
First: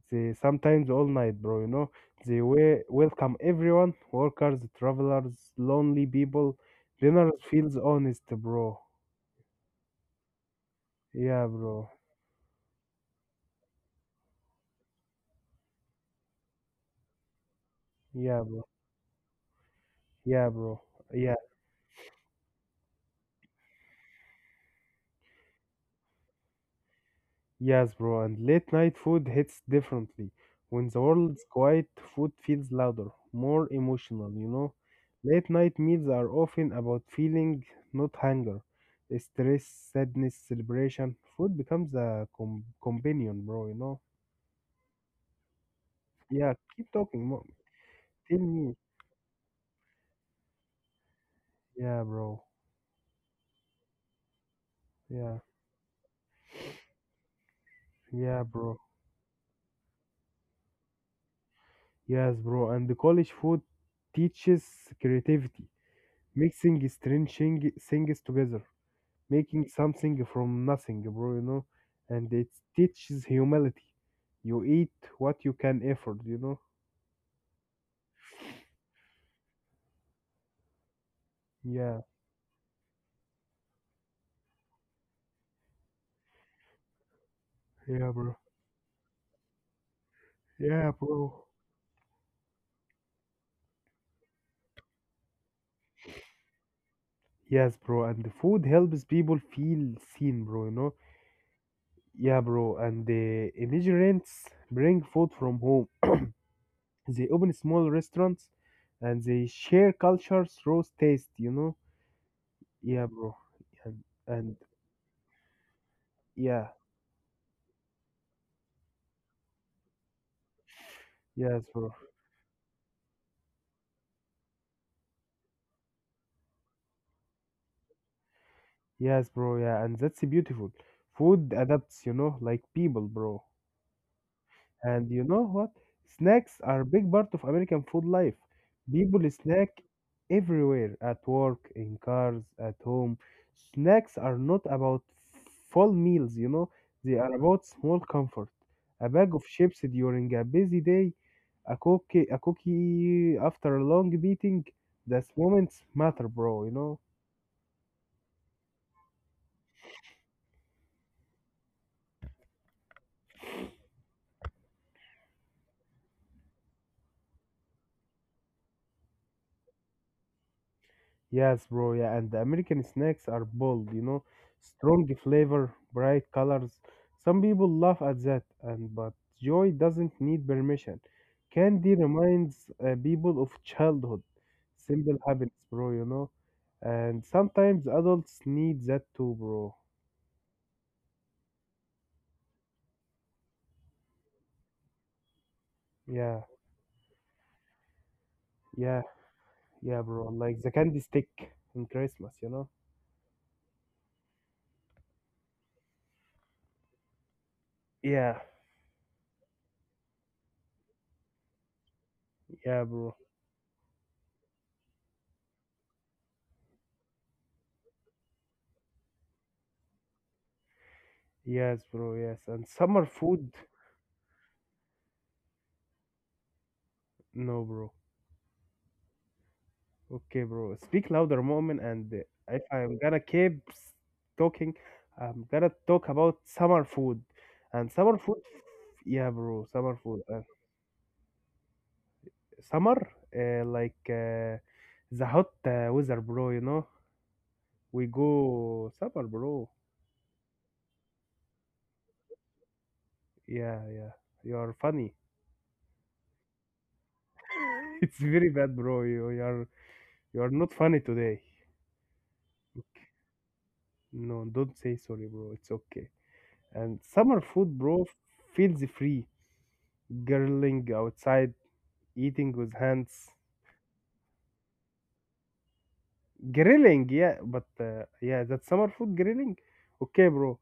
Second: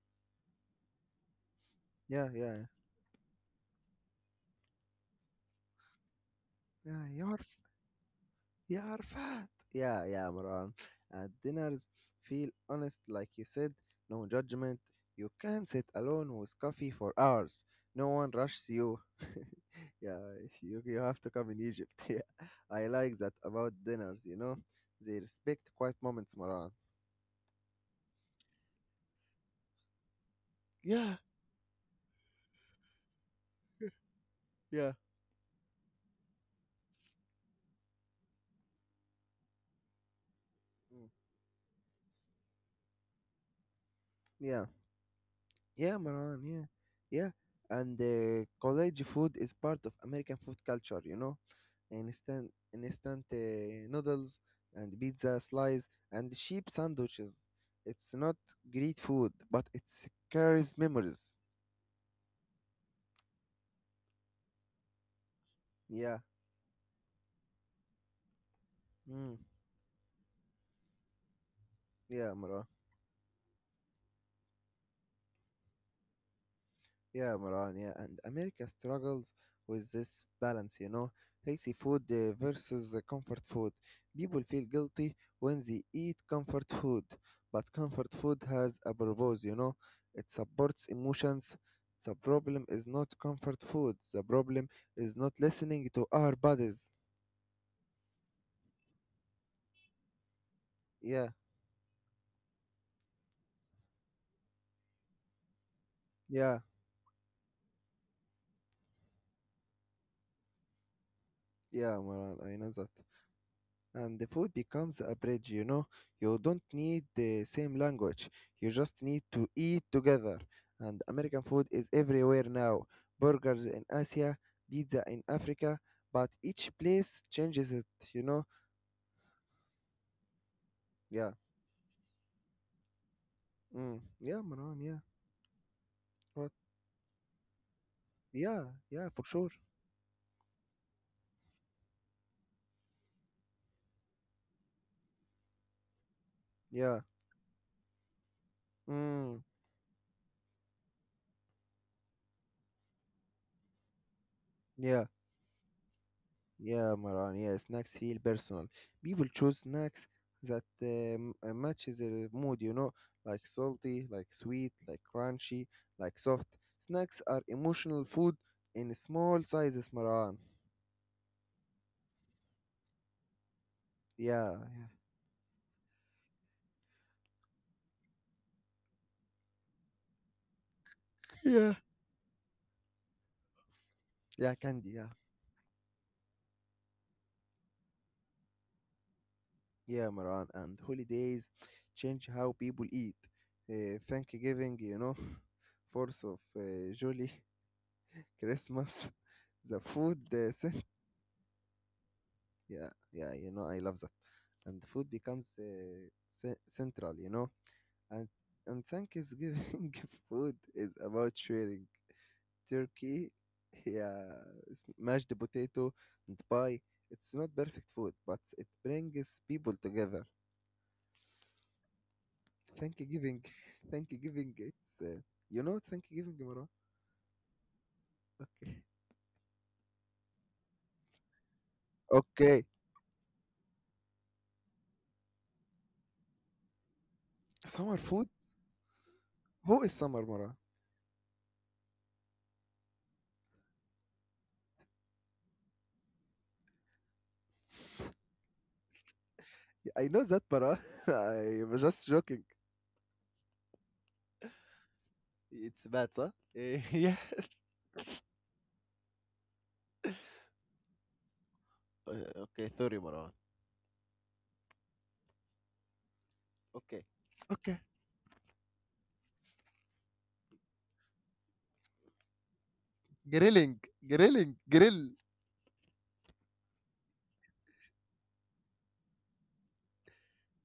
[SPEAKER 2] They sometimes all night, bro. You know,
[SPEAKER 1] Yeah,
[SPEAKER 2] they
[SPEAKER 1] yeah,
[SPEAKER 2] we- welcome everyone, workers, travelers, lonely people.
[SPEAKER 1] yeah.
[SPEAKER 2] Dinner
[SPEAKER 1] You're
[SPEAKER 2] feels honest, bro.
[SPEAKER 1] يا عرفات. Yeah, yeah, Maran, at
[SPEAKER 2] Yeah,
[SPEAKER 1] dinners
[SPEAKER 2] bro.
[SPEAKER 1] feel honest, like you said. No judgment. You can sit alone with coffee for hours, no one
[SPEAKER 2] Yeah, bro.
[SPEAKER 1] rushes you. Yeah,
[SPEAKER 2] Yeah, bro.
[SPEAKER 1] you, you have to
[SPEAKER 2] Yeah.
[SPEAKER 1] come in Egypt. Yeah, I like that about dinners, you know, they respect quiet moments, Maran.
[SPEAKER 2] Yes, bro, and late night food hits differently. When the
[SPEAKER 1] Yeah,
[SPEAKER 2] world's quiet, food feels louder, more emotional, you know?
[SPEAKER 1] yeah.
[SPEAKER 2] Late night meals are often about feeling, not hunger. Stress, sadness,
[SPEAKER 1] Mm.
[SPEAKER 2] celebration. Food becomes a com- companion, bro, you know?
[SPEAKER 1] Yeah, yeah, Maran. Yeah,
[SPEAKER 2] Yeah, keep talking.
[SPEAKER 1] yeah,
[SPEAKER 2] mo-
[SPEAKER 1] and
[SPEAKER 2] Tell
[SPEAKER 1] uh,
[SPEAKER 2] me.
[SPEAKER 1] college food is part of American food culture. you know
[SPEAKER 2] Yeah, bro.
[SPEAKER 1] instant instant uh, noodles and pizza
[SPEAKER 2] Yeah,
[SPEAKER 1] slice and cheap sandwiches. It's not
[SPEAKER 2] yeah, bro.
[SPEAKER 1] great food, but it carries memories.
[SPEAKER 2] Yes, bro. And the college food teaches creativity,
[SPEAKER 1] Yeah.
[SPEAKER 2] mixing strange thing- things together.
[SPEAKER 1] Mm.
[SPEAKER 2] Making something from nothing, bro, you know, and
[SPEAKER 1] Yeah,
[SPEAKER 2] it
[SPEAKER 1] Mara.
[SPEAKER 2] teaches humility. You eat what you can afford, you know?
[SPEAKER 1] Yeah, Maran, yeah, and America struggles with this balance, you know, healthy
[SPEAKER 2] Yeah,
[SPEAKER 1] food uh, versus uh, comfort food. People feel guilty when they eat comfort food, but comfort
[SPEAKER 2] yeah, bro.
[SPEAKER 1] food has a purpose, you know, it supports
[SPEAKER 2] Yeah, bro.
[SPEAKER 1] emotions. The problem is not comfort food, the problem is not listening to our bodies.
[SPEAKER 2] Yes, bro, and the food helps people feel seen, bro, you know?
[SPEAKER 1] Yeah,
[SPEAKER 2] Yeah, bro, and the immigrants bring food from home.
[SPEAKER 1] yeah,
[SPEAKER 2] They open small restaurants and they share culture through taste, you know?
[SPEAKER 1] yeah, Maran, I know that.
[SPEAKER 2] Yeah, bro. And,
[SPEAKER 1] And the food
[SPEAKER 2] and
[SPEAKER 1] becomes a bridge, you know. You don't
[SPEAKER 2] yeah,
[SPEAKER 1] need the same language. You just need to eat together. And American
[SPEAKER 2] yes,
[SPEAKER 1] food is
[SPEAKER 2] bro.
[SPEAKER 1] everywhere now. Burgers in Asia, pizza in Africa, but each place changes it, you know.
[SPEAKER 2] Yes, bro. Yeah, and that's beautiful.
[SPEAKER 1] Yeah.
[SPEAKER 2] Food adapts, you know, like people, bro.
[SPEAKER 1] Mm. Yeah, Marwan, yeah.
[SPEAKER 2] And you know what?
[SPEAKER 1] What?
[SPEAKER 2] Snacks are a big part of American food life.
[SPEAKER 1] Yeah, yeah, for
[SPEAKER 2] People
[SPEAKER 1] sure.
[SPEAKER 2] snack everywhere, at work, in cars, at home. Snacks are not about full meals, you know,
[SPEAKER 1] Yeah.
[SPEAKER 2] they are about small comfort. A bag
[SPEAKER 1] Mm.
[SPEAKER 2] of chips during a busy day, a cookie, a cookie after a long meeting.
[SPEAKER 1] Yeah.
[SPEAKER 2] Those moments matter, bro, you
[SPEAKER 1] Yeah,
[SPEAKER 2] know.
[SPEAKER 1] Maran. Yeah, snacks feel personal. People choose snacks that um, uh, matches their mood. You know, like salty, like sweet, like crunchy, like soft. Snacks are emotional food in small sizes, Maran.
[SPEAKER 2] Yes, bro. Yeah, and the American snacks are bold, you know,
[SPEAKER 1] Yeah,
[SPEAKER 2] strong flavor, bright colors. Some people laugh at that, and but joy doesn't need permission.
[SPEAKER 1] yeah, yeah.
[SPEAKER 2] Candy reminds uh, people of childhood,
[SPEAKER 1] Yeah, candy. Yeah,
[SPEAKER 2] simple happiness, bro. You know, and sometimes adults need that too, bro.
[SPEAKER 1] yeah, Maran. And holidays change how people eat. Uh, Thanksgiving, you know, Fourth of
[SPEAKER 2] Yeah,
[SPEAKER 1] uh, July,
[SPEAKER 2] yeah,
[SPEAKER 1] Christmas. The
[SPEAKER 2] yeah,
[SPEAKER 1] food
[SPEAKER 2] bro.
[SPEAKER 1] uh,
[SPEAKER 2] Like the candy stick in Christmas, you know.
[SPEAKER 1] yeah. Yeah, you know, I love that. And food becomes uh, ce- central, you know. And
[SPEAKER 2] Yeah,
[SPEAKER 1] and Thanksgiving food is about sharing
[SPEAKER 2] yeah, bro.
[SPEAKER 1] turkey, yeah, it's mashed potato and pie. It's not perfect food, but it brings people together.
[SPEAKER 2] Yes, bro. Yes, and summer
[SPEAKER 1] Thanksgiving,
[SPEAKER 2] food.
[SPEAKER 1] Thanksgiving, it's uh, you know Thanksgiving, Mara.
[SPEAKER 2] No, bro.
[SPEAKER 1] Okay,
[SPEAKER 2] Okay, bro. Speak louder, moment, and uh,
[SPEAKER 1] okay.
[SPEAKER 2] if I'm gonna keep s- talking, I'm gonna talk about summer food. And
[SPEAKER 1] Summer
[SPEAKER 2] summer
[SPEAKER 1] food.
[SPEAKER 2] food, yeah, bro.
[SPEAKER 1] Who is
[SPEAKER 2] Summer
[SPEAKER 1] Summer,
[SPEAKER 2] food. Uh,
[SPEAKER 1] Mara?
[SPEAKER 2] summer, uh, like uh, the hot uh, weather, bro. You know, we go summer, bro.
[SPEAKER 1] Yeah, I know that, Mara. I'm just joking.
[SPEAKER 2] Yeah, yeah. You are funny.
[SPEAKER 1] It's bad, huh? yeah.
[SPEAKER 2] It's very bad, bro. You, you are you are not funny today.
[SPEAKER 1] Uh, okay, sorry, Marwan.
[SPEAKER 2] No, don't say sorry, bro. It's okay.
[SPEAKER 1] Okay.
[SPEAKER 2] And summer
[SPEAKER 1] Okay.
[SPEAKER 2] food, bro, feels free. Girling outside. Eating with hands.
[SPEAKER 1] Grilling. Grilling. Grill.
[SPEAKER 2] Grilling, yeah, but uh, yeah, that's summer food grilling. Okay, bro.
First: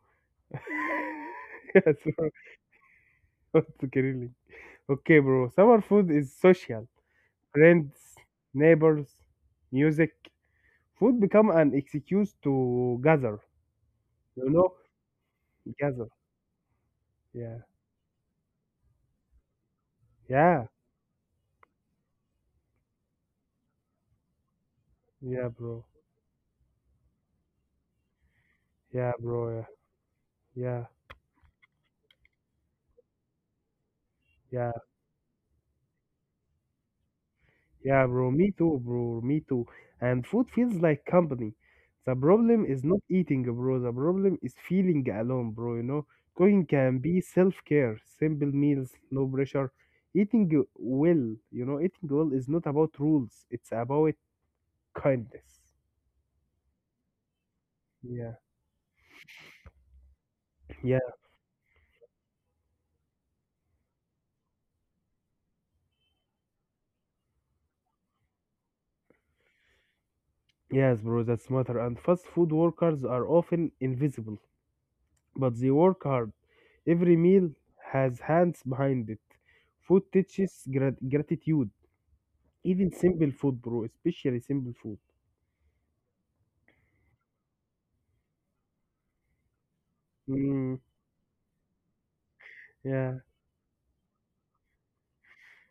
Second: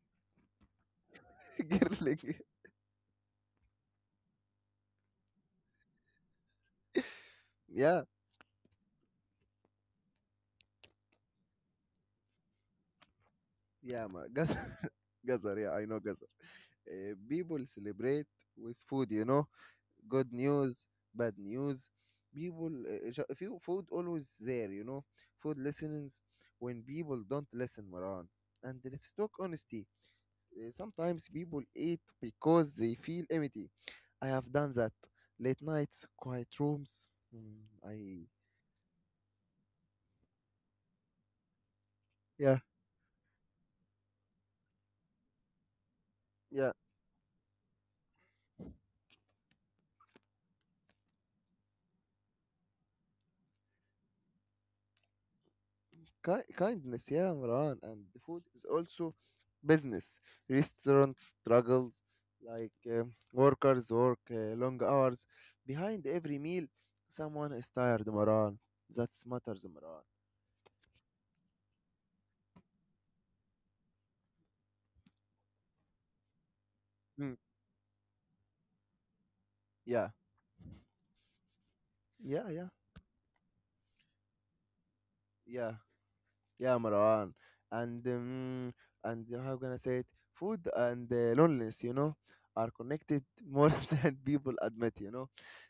[SPEAKER 2] Yeah, summer
[SPEAKER 1] Grilling.
[SPEAKER 2] food grilling. Okay, bro. Summer food is social. Friends,
[SPEAKER 1] Yeah,
[SPEAKER 2] neighbors, music. Food become an excuse to gather.
[SPEAKER 1] yeah, man.
[SPEAKER 2] You know,
[SPEAKER 1] Gazar. Gazar, yeah, I know
[SPEAKER 2] gather.
[SPEAKER 1] Gazar. Uh,
[SPEAKER 2] Yeah,
[SPEAKER 1] people celebrate with food, you know. Good
[SPEAKER 2] yeah,
[SPEAKER 1] news, bad news. People, uh, ju- if you- food always there, you know.
[SPEAKER 2] yeah,
[SPEAKER 1] Food
[SPEAKER 2] bro.
[SPEAKER 1] listens when people don't listen, Marwan. And let's
[SPEAKER 2] Yeah,
[SPEAKER 1] talk
[SPEAKER 2] bro. Yeah,
[SPEAKER 1] honesty. Uh,
[SPEAKER 2] yeah,
[SPEAKER 1] Sometimes people eat because they feel empty. I have
[SPEAKER 2] yeah.
[SPEAKER 1] done that. Late nights, quiet rooms. Mm.
[SPEAKER 2] Yeah,
[SPEAKER 1] I
[SPEAKER 2] bro, me too, bro, me too. And food feels like company. The
[SPEAKER 1] Yeah,
[SPEAKER 2] problem is not eating, bro. The problem is feeling alone, bro. You know, cooking
[SPEAKER 1] yeah.
[SPEAKER 2] can be self-care, simple meals, no pressure. Eating well, you know, eating well is not about rules. It's about kindness.
[SPEAKER 1] Ki- kindness, yeah, Imran, and the
[SPEAKER 2] Yeah.
[SPEAKER 1] food is also business.
[SPEAKER 2] Yeah.
[SPEAKER 1] Restaurants struggles like um, workers work uh, long hours. Behind every meal, someone is tired Imran. That matters Imran.
[SPEAKER 2] Yes, bro, that's matter. And fast food workers are often invisible, but they work hard. Every
[SPEAKER 1] Mm.
[SPEAKER 2] meal has hands behind it.
[SPEAKER 1] Yeah,
[SPEAKER 2] Food teaches grat- gratitude
[SPEAKER 1] yeah, yeah,
[SPEAKER 2] Even simple food, bro, especially simple food.
[SPEAKER 1] yeah. Yeah, Marwan. And um, and how can I say it? Food
[SPEAKER 2] Mm,
[SPEAKER 1] and uh, loneliness, you know, are
[SPEAKER 2] yeah,
[SPEAKER 1] connected more than people admit. You know,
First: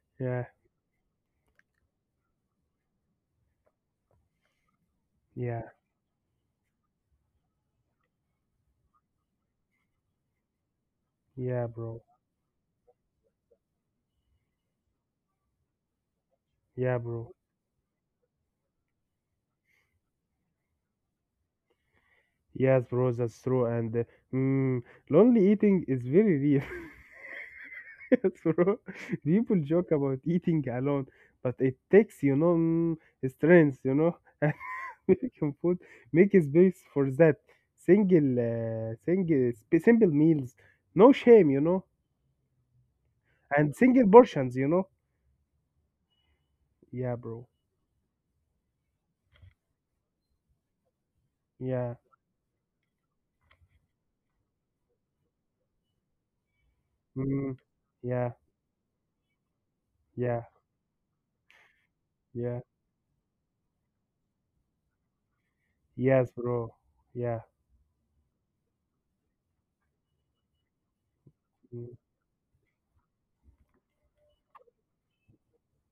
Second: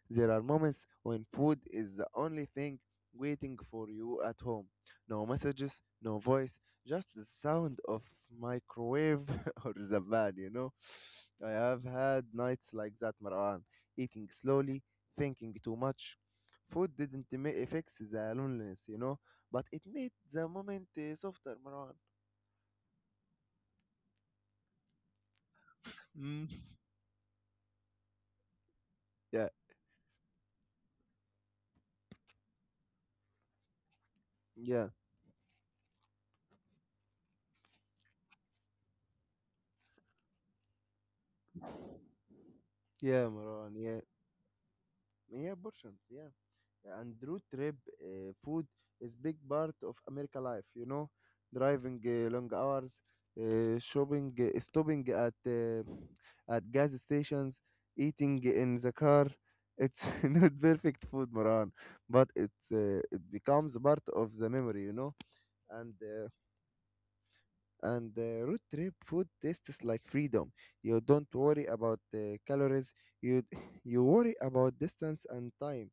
[SPEAKER 1] there are
[SPEAKER 2] yeah,
[SPEAKER 1] moments when food is the only thing waiting for you at home. No
[SPEAKER 2] yeah,
[SPEAKER 1] messages, no voice, just the sound of microwave or the van. You know, I
[SPEAKER 2] yeah,
[SPEAKER 1] have
[SPEAKER 2] bro.
[SPEAKER 1] had nights like that, Marwan, eating slowly, thinking too much. Food
[SPEAKER 2] Yeah,
[SPEAKER 1] didn't
[SPEAKER 2] bro.
[SPEAKER 1] ma- fix the loneliness, you know but it made the moment uh, softer, Marwan.
[SPEAKER 2] Yes, bro, that's true. And uh, mm, lonely eating is very
[SPEAKER 1] Mm.
[SPEAKER 2] real, yes, bro.
[SPEAKER 1] Yeah,
[SPEAKER 2] People joke about eating alone, but it takes, you know, mm, strength, you know, and
[SPEAKER 1] yeah,
[SPEAKER 2] American food make space for that. Single, uh, single, sp- simple meals, no shame, you know,
[SPEAKER 1] yeah, Marwan.
[SPEAKER 2] and
[SPEAKER 1] Yeah,
[SPEAKER 2] single portions, you know.
[SPEAKER 1] yeah, portions. Yeah, yeah, and
[SPEAKER 2] Yeah,
[SPEAKER 1] road
[SPEAKER 2] bro.
[SPEAKER 1] trip uh, food is big part of America life. You know,
[SPEAKER 2] Yeah.
[SPEAKER 1] driving uh, long hours, uh, shopping, uh, stopping at uh, at gas
[SPEAKER 2] Mm,
[SPEAKER 1] stations,
[SPEAKER 2] yeah.
[SPEAKER 1] eating in the car. It's
[SPEAKER 2] Yeah.
[SPEAKER 1] not perfect food, Moran. But
[SPEAKER 2] Yeah.
[SPEAKER 1] it's uh, it becomes part of the memory. You know, and uh,
[SPEAKER 2] Yes, bro. Yeah.
[SPEAKER 1] and uh, road trip food tastes like freedom. You don't worry
[SPEAKER 2] Mm.
[SPEAKER 1] about uh, calories. You you worry about distance and time.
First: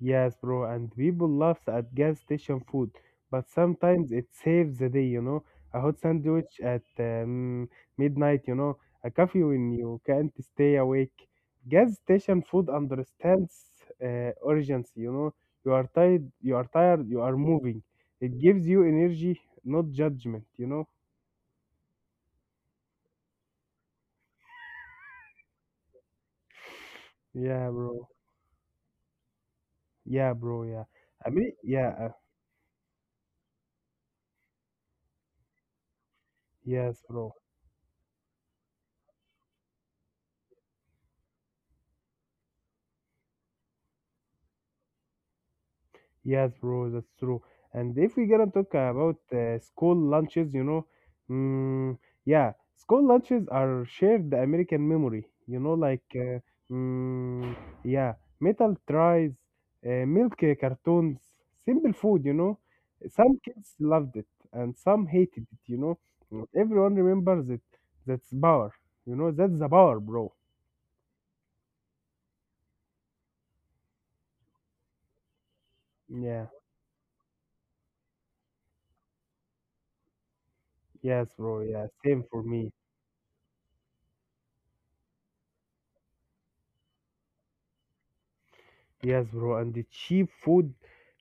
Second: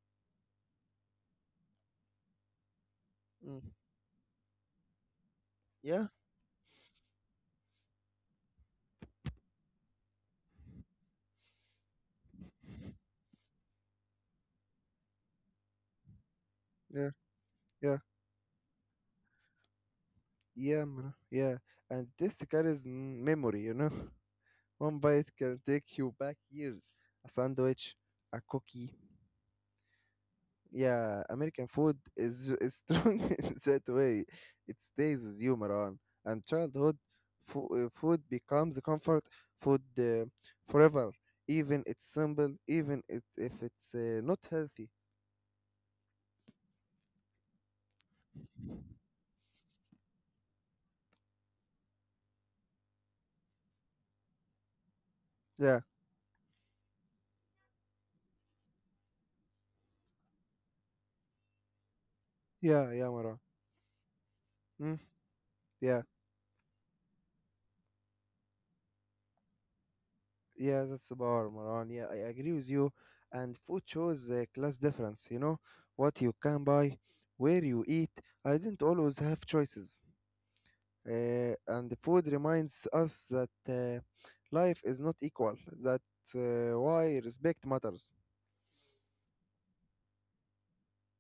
[SPEAKER 2] Yes, bro. And people laughs at gas station food, but
[SPEAKER 1] Mm.
[SPEAKER 2] sometimes it saves the day, you know. A hot
[SPEAKER 1] Yeah,
[SPEAKER 2] sandwich at um, midnight, you know. A coffee when you can't stay awake. Gas station food understands uh, urgency, you know. You are tired, you are tired,
[SPEAKER 1] yeah,
[SPEAKER 2] you are moving.
[SPEAKER 1] yeah,
[SPEAKER 2] It gives you energy, not judgment, you
[SPEAKER 1] yeah,
[SPEAKER 2] know.
[SPEAKER 1] mra- yeah. And this carries m- memory. You know, one bite can take you back years. A
[SPEAKER 2] Yeah,
[SPEAKER 1] sandwich,
[SPEAKER 2] bro.
[SPEAKER 1] a cookie.
[SPEAKER 2] Yeah, bro. Yeah.
[SPEAKER 1] Yeah,
[SPEAKER 2] I mean,
[SPEAKER 1] American
[SPEAKER 2] yeah.
[SPEAKER 1] food
[SPEAKER 2] uh,
[SPEAKER 1] is, is strong in that way. It stays with you, Maran. And childhood
[SPEAKER 2] Yes, bro.
[SPEAKER 1] fo- uh, food becomes a comfort food uh, forever, even it's simple, even it, if it's uh, not healthy.
[SPEAKER 2] Yes, bro, that's true. And if we're gonna talk about uh, school lunches, you know, mm, yeah, school lunches are shared American memory, you know,
[SPEAKER 1] Yeah,
[SPEAKER 2] like, uh, mm, yeah, metal tries, uh, milk uh, cartoons, simple food, you know.
[SPEAKER 1] yeah, yeah, Maran.
[SPEAKER 2] Some kids loved it and
[SPEAKER 1] Mm,
[SPEAKER 2] some hated it, you know.
[SPEAKER 1] yeah,
[SPEAKER 2] Mm, everyone remembers it. That's power, you know, that's the power, bro.
[SPEAKER 1] yeah, that's the power, Maran. Yeah, I agree with you. And food shows the class difference, you know, what you
[SPEAKER 2] Yeah,
[SPEAKER 1] can buy, where you eat. I didn't always have choices.
[SPEAKER 2] yes,
[SPEAKER 1] Uh,
[SPEAKER 2] bro, yeah,
[SPEAKER 1] and the
[SPEAKER 2] same
[SPEAKER 1] food
[SPEAKER 2] for me.
[SPEAKER 1] reminds us that uh, life is not equal. That uh, why respect matters.
[SPEAKER 2] Yes, bro, and the cheap food,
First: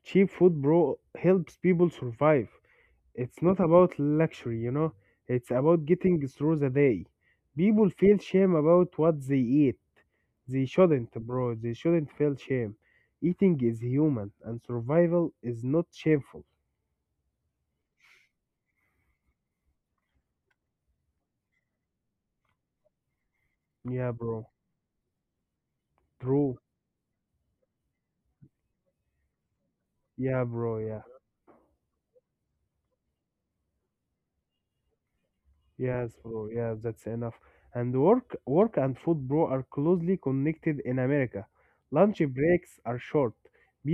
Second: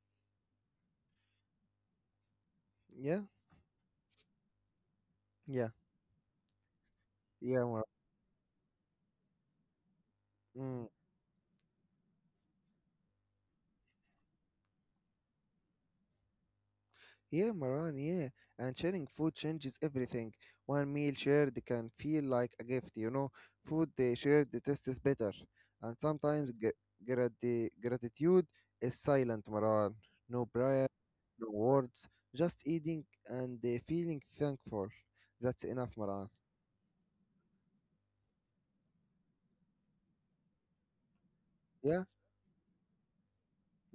[SPEAKER 2] cheap food, bro, helps people survive.
[SPEAKER 1] Yeah,
[SPEAKER 2] It's not about luxury, you know, it's
[SPEAKER 1] yeah,
[SPEAKER 2] about getting through the day.
[SPEAKER 1] yeah, Mar-
[SPEAKER 2] People feel shame about what they eat. They
[SPEAKER 1] mm.
[SPEAKER 2] shouldn't, bro, they shouldn't feel shame. Eating is human, and survival is not shameful.
[SPEAKER 1] Yeah, Maran. Yeah, and sharing food changes everything. One meal shared can feel like a gift. You know, food
[SPEAKER 2] Yeah,
[SPEAKER 1] they
[SPEAKER 2] bro,
[SPEAKER 1] shared the taste is better, and sometimes
[SPEAKER 2] true.
[SPEAKER 1] gra- grati- gratitude is silent, Maran.
[SPEAKER 2] Yeah,
[SPEAKER 1] No
[SPEAKER 2] bro,
[SPEAKER 1] prayer,
[SPEAKER 2] yeah.
[SPEAKER 1] no words, just eating and uh, feeling thankful. That's enough,
[SPEAKER 2] Yes,
[SPEAKER 1] Maran.
[SPEAKER 2] bro. Yes, that's enough. And work, work and food, bro, are closely connected in America.
[SPEAKER 1] Yeah.
[SPEAKER 2] Lunch breaks are short.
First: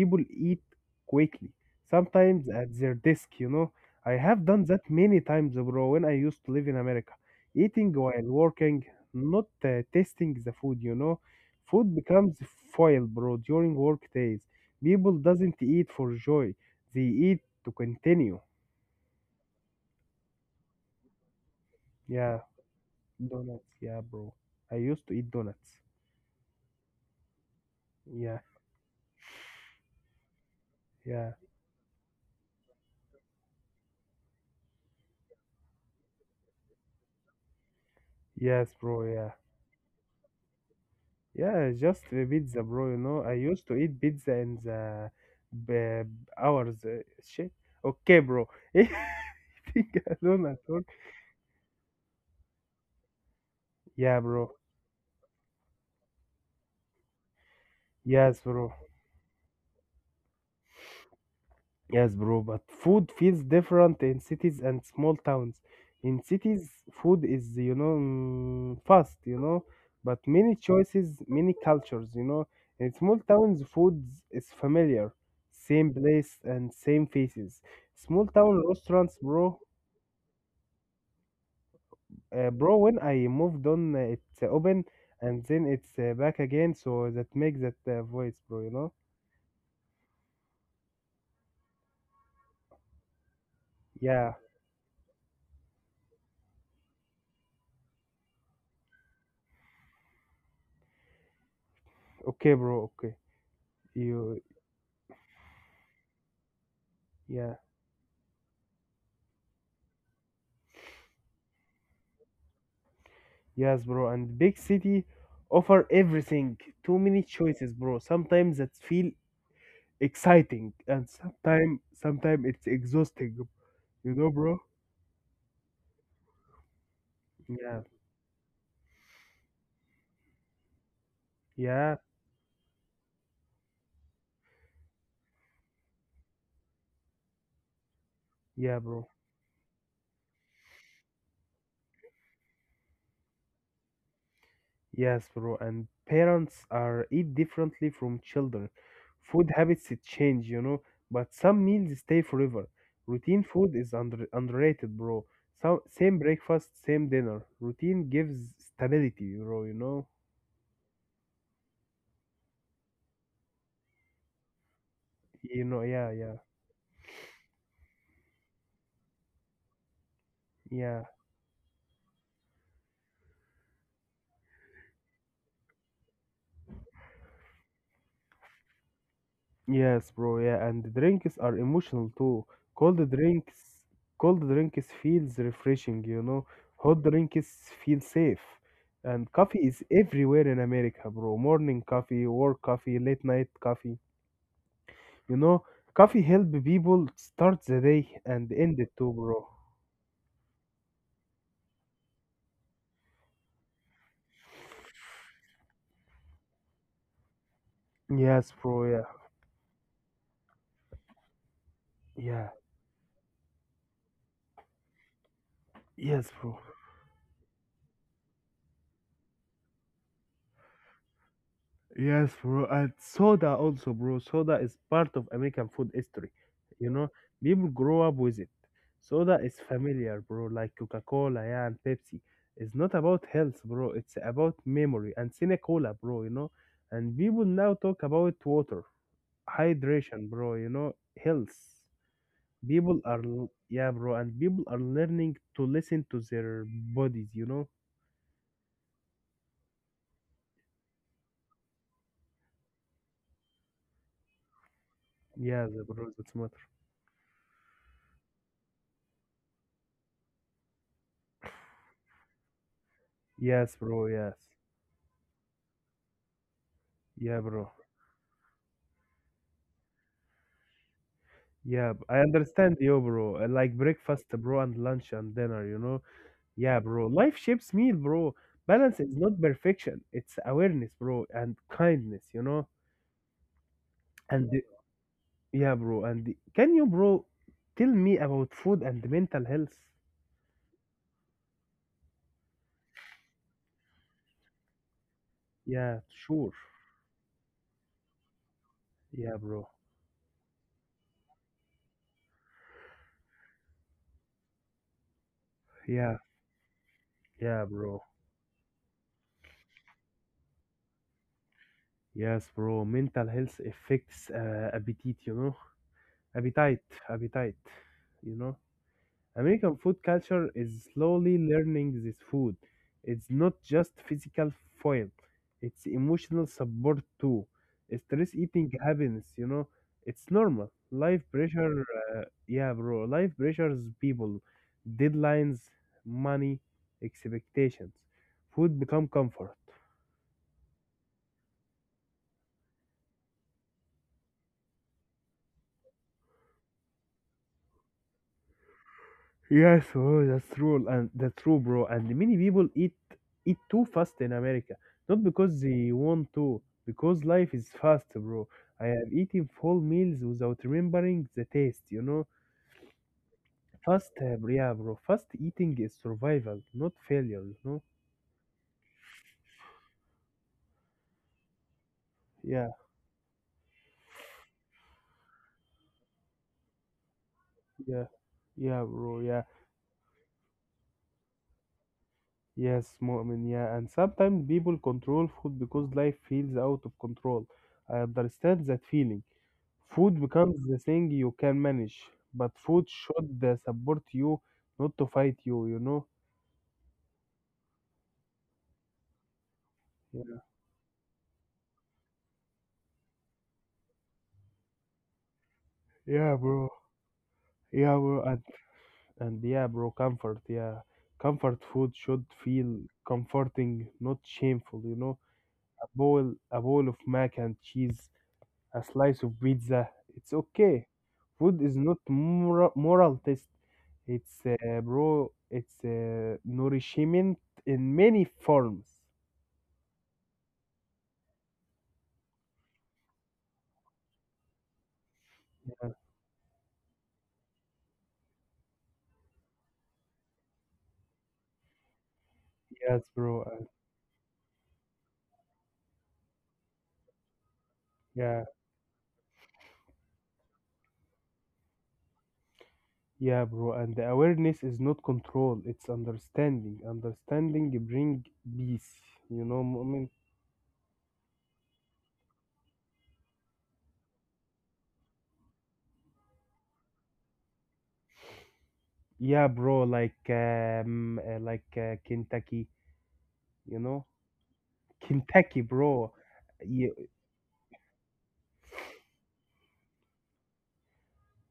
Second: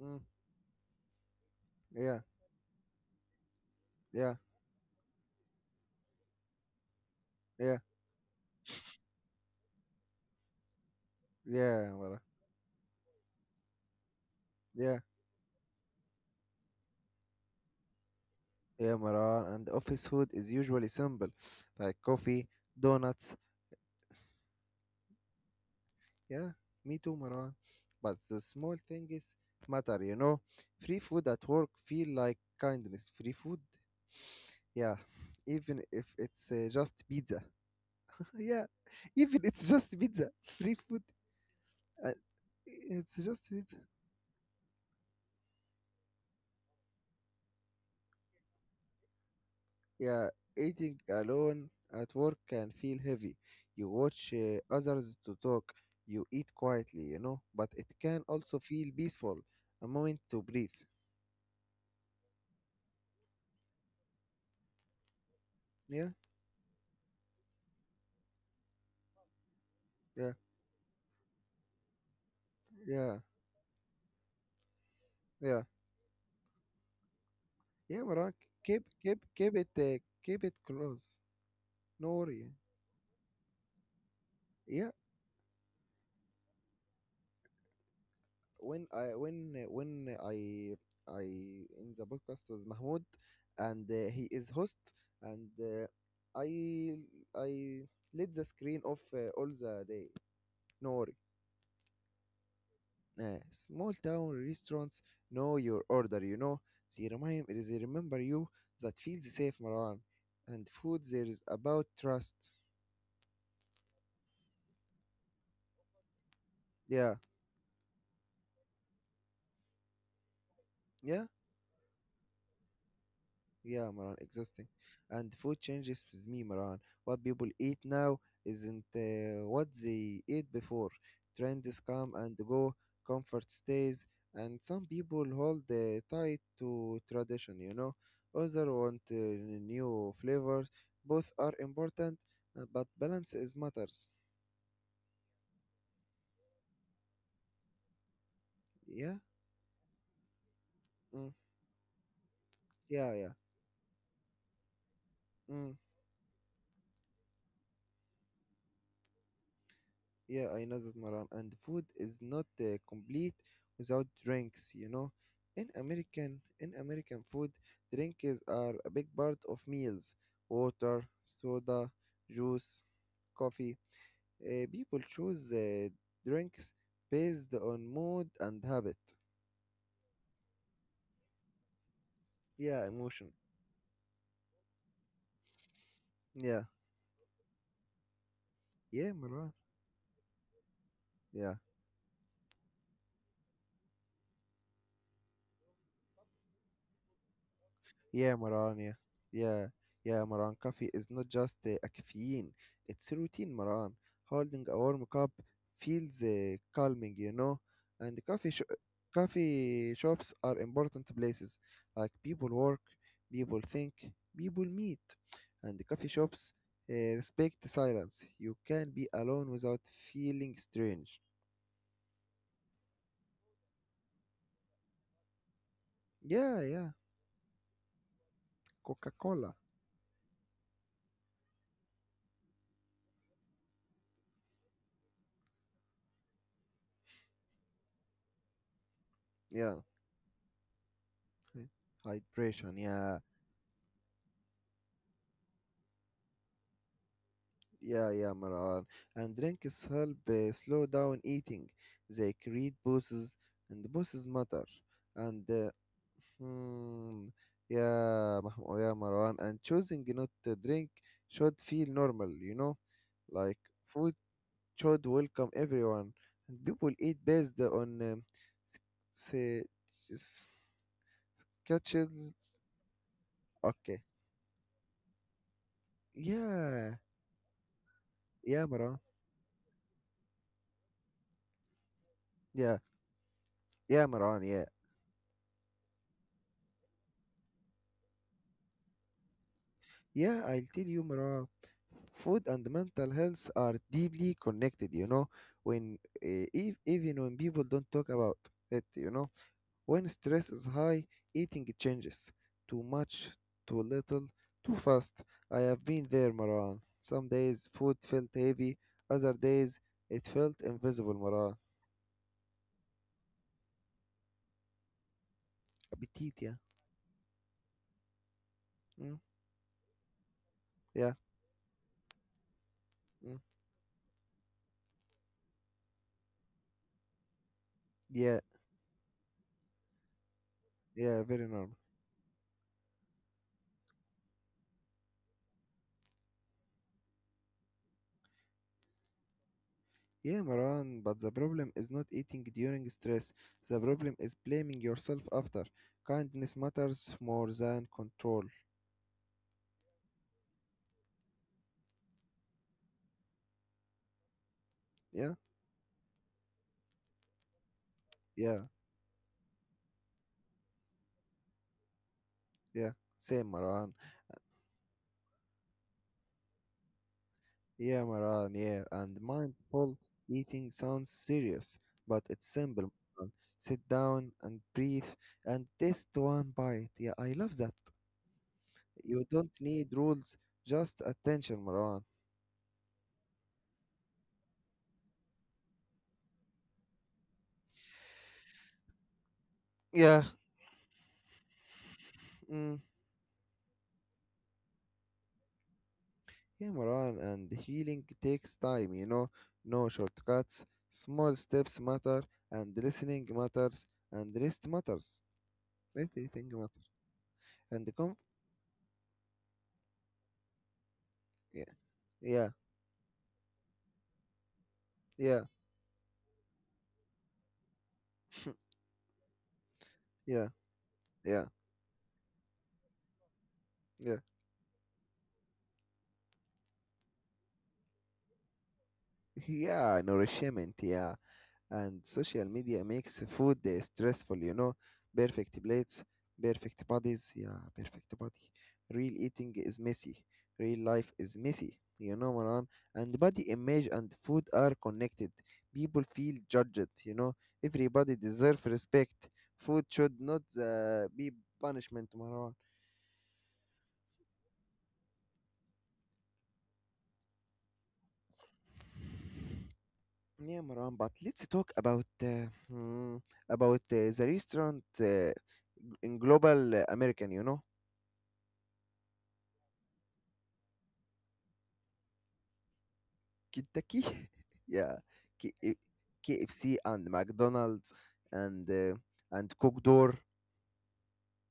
[SPEAKER 1] Mm.
[SPEAKER 2] eat quickly,
[SPEAKER 1] Yeah,
[SPEAKER 2] sometimes at their desk, you know. I
[SPEAKER 1] yeah,
[SPEAKER 2] have done that many times, bro, when I used to live in America.
[SPEAKER 1] yeah,
[SPEAKER 2] Eating while working, not uh, tasting the food, you know.
[SPEAKER 1] yeah,
[SPEAKER 2] Food
[SPEAKER 1] Mara.
[SPEAKER 2] becomes foil, bro, during work days.
[SPEAKER 1] Yeah,
[SPEAKER 2] People doesn't eat for joy. They eat to continue.
[SPEAKER 1] yeah, Mara. And office food is usually simple, like
[SPEAKER 2] Yeah.
[SPEAKER 1] coffee, donuts.
[SPEAKER 2] Donuts, yeah, bro. I used to eat donuts.
[SPEAKER 1] Yeah, me too, Mara. But
[SPEAKER 2] Yeah,
[SPEAKER 1] the small things matter, you know. Free food
[SPEAKER 2] yeah,
[SPEAKER 1] at work feel like kindness. Free food, yeah. Even if it's uh, just pizza. yeah,
[SPEAKER 2] yes, bro, yeah.
[SPEAKER 1] even it's just pizza. Free food,
[SPEAKER 2] Yeah, just
[SPEAKER 1] uh,
[SPEAKER 2] the pizza, bro, you
[SPEAKER 1] it's
[SPEAKER 2] know. I
[SPEAKER 1] just
[SPEAKER 2] used
[SPEAKER 1] pizza.
[SPEAKER 2] to eat pizza in the b- hours. uh, Shit. Okay, bro. Think
[SPEAKER 1] Yeah,
[SPEAKER 2] alone at all.
[SPEAKER 1] eating alone at work can feel heavy. You
[SPEAKER 2] Yeah,
[SPEAKER 1] watch
[SPEAKER 2] bro.
[SPEAKER 1] uh, others to talk, you eat quietly, you know, but it can
[SPEAKER 2] Yes,
[SPEAKER 1] also
[SPEAKER 2] bro.
[SPEAKER 1] feel peaceful, a moment to breathe.
[SPEAKER 2] Yes, bro, but food feels different in cities and small towns.
[SPEAKER 1] Yeah,
[SPEAKER 2] In cities, food is, you know, mm, fast, you know, but
[SPEAKER 1] yeah,
[SPEAKER 2] many choices, many cultures, you know. In
[SPEAKER 1] yeah,
[SPEAKER 2] small towns, food is familiar,
[SPEAKER 1] yeah.
[SPEAKER 2] same place and same faces.
[SPEAKER 1] Yeah,
[SPEAKER 2] Small
[SPEAKER 1] Maran,
[SPEAKER 2] town
[SPEAKER 1] keep keep
[SPEAKER 2] restaurants,
[SPEAKER 1] keep
[SPEAKER 2] bro.
[SPEAKER 1] it uh, keep it close. No worry.
[SPEAKER 2] Uh, bro, when I moved on, uh, it's eh, open
[SPEAKER 1] Yeah,
[SPEAKER 2] and then it's uh, back again, so that makes that uh, voice, bro, you
[SPEAKER 1] when
[SPEAKER 2] know.
[SPEAKER 1] I when uh, when I I in the podcast with Mahmoud and uh, he
[SPEAKER 2] Yeah,
[SPEAKER 1] is host and uh, I I let the screen off uh, all the day Nori.
[SPEAKER 2] okay, bro, okay.
[SPEAKER 1] Nah, small town
[SPEAKER 2] You,
[SPEAKER 1] restaurants know your order, you know. They, remind,
[SPEAKER 2] yeah.
[SPEAKER 1] they remember you that feels safe, Marwan. And food there is about trust.
[SPEAKER 2] Yes, bro. And big city offer everything. Too
[SPEAKER 1] Yeah,
[SPEAKER 2] many choices, bro. Sometimes that feel exciting, and
[SPEAKER 1] yeah.
[SPEAKER 2] sometimes sometimes it's exhausting.
[SPEAKER 1] Yeah,
[SPEAKER 2] You
[SPEAKER 1] Maran,
[SPEAKER 2] know, bro?
[SPEAKER 1] existing. And food changes with me, Maran. What people eat
[SPEAKER 2] Yeah,
[SPEAKER 1] now isn't uh, what they ate before. Trends
[SPEAKER 2] yeah,
[SPEAKER 1] come and go, comfort stays, and some people hold uh, tight to tradition, you know. Others
[SPEAKER 2] yeah,
[SPEAKER 1] want
[SPEAKER 2] bro.
[SPEAKER 1] uh, new flavors. Both are important, uh, but balance is matters.
[SPEAKER 2] Yes, bro. And parents are eat differently from children.
[SPEAKER 1] Yeah?
[SPEAKER 2] Food habits it change, you know. But
[SPEAKER 1] Mm.
[SPEAKER 2] some meals stay forever.
[SPEAKER 1] Yeah, yeah.
[SPEAKER 2] Routine food is under underrated, bro.
[SPEAKER 1] Mm.
[SPEAKER 2] Some same breakfast, same dinner. Routine gives stability, bro. You know.
[SPEAKER 1] Yeah, I know that, Maran. And food is not uh, complete without drinks, you know.
[SPEAKER 2] You
[SPEAKER 1] In
[SPEAKER 2] know. Yeah, yeah,
[SPEAKER 1] American, in American food, drinks are a big part of meals.
[SPEAKER 2] yeah.
[SPEAKER 1] Water, soda, juice, coffee. Uh, people choose uh, drinks based on mood and habit.
[SPEAKER 2] Yes, bro. Yeah, and the drinks are emotional too.
[SPEAKER 1] Yeah,
[SPEAKER 2] Cold
[SPEAKER 1] emotion.
[SPEAKER 2] drinks, cold drinks feels refreshing, you know.
[SPEAKER 1] Yeah,
[SPEAKER 2] Hot drinks feel safe.
[SPEAKER 1] yeah,
[SPEAKER 2] And
[SPEAKER 1] Maran.
[SPEAKER 2] coffee is everywhere in America, bro.
[SPEAKER 1] Yeah.
[SPEAKER 2] Morning coffee, work coffee, late night coffee. You know, coffee help people start the day
[SPEAKER 1] Yeah,
[SPEAKER 2] and end
[SPEAKER 1] Maran.
[SPEAKER 2] it
[SPEAKER 1] Yeah,
[SPEAKER 2] too, bro.
[SPEAKER 1] yeah, yeah, Maran. Coffee is not just uh, a caffeine; it's a routine, Maran. Holding a warm cup feels uh, calming, you know. And the
[SPEAKER 2] Yes,
[SPEAKER 1] coffee sh-
[SPEAKER 2] bro. Yeah,
[SPEAKER 1] coffee shops are important places. Like
[SPEAKER 2] yeah.
[SPEAKER 1] people work, people think, people meet, and the coffee
[SPEAKER 2] Yes, bro.
[SPEAKER 1] shops uh, respect the silence. You can be alone without feeling strange.
[SPEAKER 2] Yes, bro. And soda also, bro. Soda is part of American food history.
[SPEAKER 1] Yeah,
[SPEAKER 2] You
[SPEAKER 1] yeah.
[SPEAKER 2] know, people grow up with it.
[SPEAKER 1] Coca
[SPEAKER 2] Soda is
[SPEAKER 1] Cola.
[SPEAKER 2] familiar, bro, like Coca-Cola, yeah, and Pepsi. It's not about health, bro. It's about memory and Cinecola, bro, you know. And people now talk about water,
[SPEAKER 1] Yeah.
[SPEAKER 2] hydration, bro, you know, health.
[SPEAKER 1] Hydration.
[SPEAKER 2] People
[SPEAKER 1] Yeah.
[SPEAKER 2] are, l- yeah, bro, and people are learning to listen to their bodies, you know.
[SPEAKER 1] Yeah, yeah, Maran. And drinks help uh, slow down eating. They create poses, and poses matter. And
[SPEAKER 2] Yeah,
[SPEAKER 1] uh,
[SPEAKER 2] bro, that's matter.
[SPEAKER 1] hmm, yeah, Mahmoud, yeah, Marwan. And choosing not to drink should feel normal, you know? Like
[SPEAKER 2] Yes, bro,
[SPEAKER 1] food
[SPEAKER 2] yes.
[SPEAKER 1] should welcome everyone. And people eat
[SPEAKER 2] Yeah,
[SPEAKER 1] based
[SPEAKER 2] bro.
[SPEAKER 1] on um, say just
[SPEAKER 2] Yeah, b-
[SPEAKER 1] catches.
[SPEAKER 2] I understand you, bro. I like
[SPEAKER 1] Okay.
[SPEAKER 2] breakfast, bro, and lunch and dinner, you know? Yeah,
[SPEAKER 1] Yeah,
[SPEAKER 2] bro. Life shapes meal, bro.
[SPEAKER 1] yeah,
[SPEAKER 2] Balance
[SPEAKER 1] Maran.
[SPEAKER 2] is not perfection, it's awareness, bro, and kindness, you know?
[SPEAKER 1] Yeah, yeah, Maran.
[SPEAKER 2] And the-
[SPEAKER 1] Yeah.
[SPEAKER 2] yeah, bro. And the- can you, bro, tell me about food and mental health?
[SPEAKER 1] Yeah, I'll tell you, Mara. Food and mental health are deeply connected, you know.
[SPEAKER 2] Yeah,
[SPEAKER 1] When uh,
[SPEAKER 2] sure.
[SPEAKER 1] ev- even when people don't talk about it, you know,
[SPEAKER 2] Yeah, bro.
[SPEAKER 1] when stress is high, eating changes. Too much, too little, too fast. I have been
[SPEAKER 2] Yeah,
[SPEAKER 1] there, Maran. Some
[SPEAKER 2] yeah,
[SPEAKER 1] days food
[SPEAKER 2] bro.
[SPEAKER 1] felt heavy, other days it felt invisible, Maran.
[SPEAKER 2] Yes, bro. Mental health affects uh, appetite, you know?
[SPEAKER 1] Appetite, yeah.
[SPEAKER 2] Appetite, appetite, you know?
[SPEAKER 1] Mm,
[SPEAKER 2] American food culture is
[SPEAKER 1] yeah.
[SPEAKER 2] slowly learning this food.
[SPEAKER 1] Mm,
[SPEAKER 2] It's not just physical foil, it's emotional support too. Stress
[SPEAKER 1] yeah.
[SPEAKER 2] eating happens, you know, it's normal. Life
[SPEAKER 1] Yeah, very normal.
[SPEAKER 2] pressure, yeah, bro, life pressures people, deadlines, money, expectations. Food become comfort.
[SPEAKER 1] Yeah, Maran, but the problem is not eating during stress. The problem is blaming yourself after. Kindness matters more than control.
[SPEAKER 2] Yes, oh, that's true, and that's true, bro. And many people eat eat too fast in America, not
[SPEAKER 1] Yeah,
[SPEAKER 2] because they want to, because life is fast, bro.
[SPEAKER 1] yeah,
[SPEAKER 2] I have eaten full meals without remembering the taste, you know.
[SPEAKER 1] yeah. Same, Maran.
[SPEAKER 2] Fast, uh, yeah, bro. Fast eating is survival, not failure, you know.
[SPEAKER 1] Yeah, Maran, yeah. And mindful eating sounds serious, but it's
[SPEAKER 2] Yeah,
[SPEAKER 1] simple. Maran. Sit down and breathe and taste one bite. Yeah, I love that.
[SPEAKER 2] yeah, yeah, bro.
[SPEAKER 1] You
[SPEAKER 2] Yeah,
[SPEAKER 1] don't need rules, just attention, Maran.
[SPEAKER 2] yes, Mu'min. Yeah, and sometimes people control food because life feels out of control. I understand that feeling. Food
[SPEAKER 1] Yeah.
[SPEAKER 2] becomes the thing you can manage, but
[SPEAKER 1] Mm.
[SPEAKER 2] food should uh, support you, not to fight you, you know?
[SPEAKER 1] Yeah, Maran, and healing takes time, you know, no
[SPEAKER 2] Yeah,
[SPEAKER 1] shortcuts. Small steps matter, and listening matters, and rest matters.
[SPEAKER 2] yeah,
[SPEAKER 1] Everything
[SPEAKER 2] bro.
[SPEAKER 1] matters. And the
[SPEAKER 2] Yeah,
[SPEAKER 1] conf-
[SPEAKER 2] bro. And, and yeah, bro, comfort. Yeah. Comfort
[SPEAKER 1] yeah,
[SPEAKER 2] food should
[SPEAKER 1] yeah,
[SPEAKER 2] feel comforting, not shameful, you know?
[SPEAKER 1] yeah,
[SPEAKER 2] A bowl, a bowl of mac and cheese, a slice of pizza, it's
[SPEAKER 1] yeah,
[SPEAKER 2] okay.
[SPEAKER 1] yeah,
[SPEAKER 2] Food is not moral, moral test.
[SPEAKER 1] yeah,
[SPEAKER 2] It's, uh, bro, it's uh, nourishment in many forms.
[SPEAKER 1] yeah, nourishment, yeah. And social media makes food uh, stressful, you know perfect plates, perfect bodies, yeah, perfect body, real eating is messy, real life is messy, you know, Maran.
[SPEAKER 2] Yes,
[SPEAKER 1] And
[SPEAKER 2] bro.
[SPEAKER 1] body
[SPEAKER 2] Uh,
[SPEAKER 1] image and food are connected, people feel judged you know everybody
[SPEAKER 2] Yeah.
[SPEAKER 1] deserves respect. Food should not uh, be punishment, Maran.
[SPEAKER 2] Yeah, bro, and the awareness is not control, it's understanding. Understanding bring peace, you know, moment.
[SPEAKER 1] Yeah, Maran, but let's talk about uh, mm, about uh, the restaurant uh, in global uh, American, you know.
[SPEAKER 2] Yeah, bro, like um, uh, like uh, Kentucky, you
[SPEAKER 1] Kentucky,
[SPEAKER 2] know,
[SPEAKER 1] yeah, K-
[SPEAKER 2] Kentucky,
[SPEAKER 1] eh,
[SPEAKER 2] bro.
[SPEAKER 1] K F C
[SPEAKER 2] Ye-
[SPEAKER 1] and McDonald's and uh, and Cook Door,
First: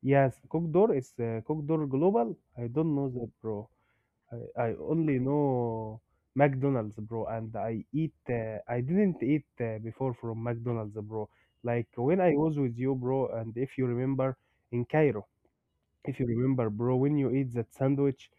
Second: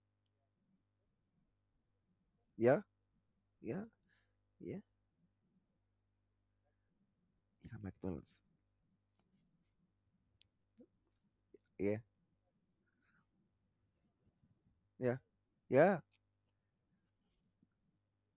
[SPEAKER 2] Yes, Cookdoor is uh, Cookdoor Global. I
[SPEAKER 1] yeah,
[SPEAKER 2] don't know that, bro.
[SPEAKER 1] yeah,
[SPEAKER 2] I, I
[SPEAKER 1] yeah,
[SPEAKER 2] only know McDonald's, bro, and
[SPEAKER 1] yeah,
[SPEAKER 2] I eat.
[SPEAKER 1] McDonald's,
[SPEAKER 2] Uh, I didn't eat uh, before from McDonald's, bro. Like
[SPEAKER 1] yeah,
[SPEAKER 2] when I was with you, bro, and if you remember in
[SPEAKER 1] yeah,
[SPEAKER 2] Cairo.
[SPEAKER 1] yeah,
[SPEAKER 2] If you remember, bro, when you eat that sandwich,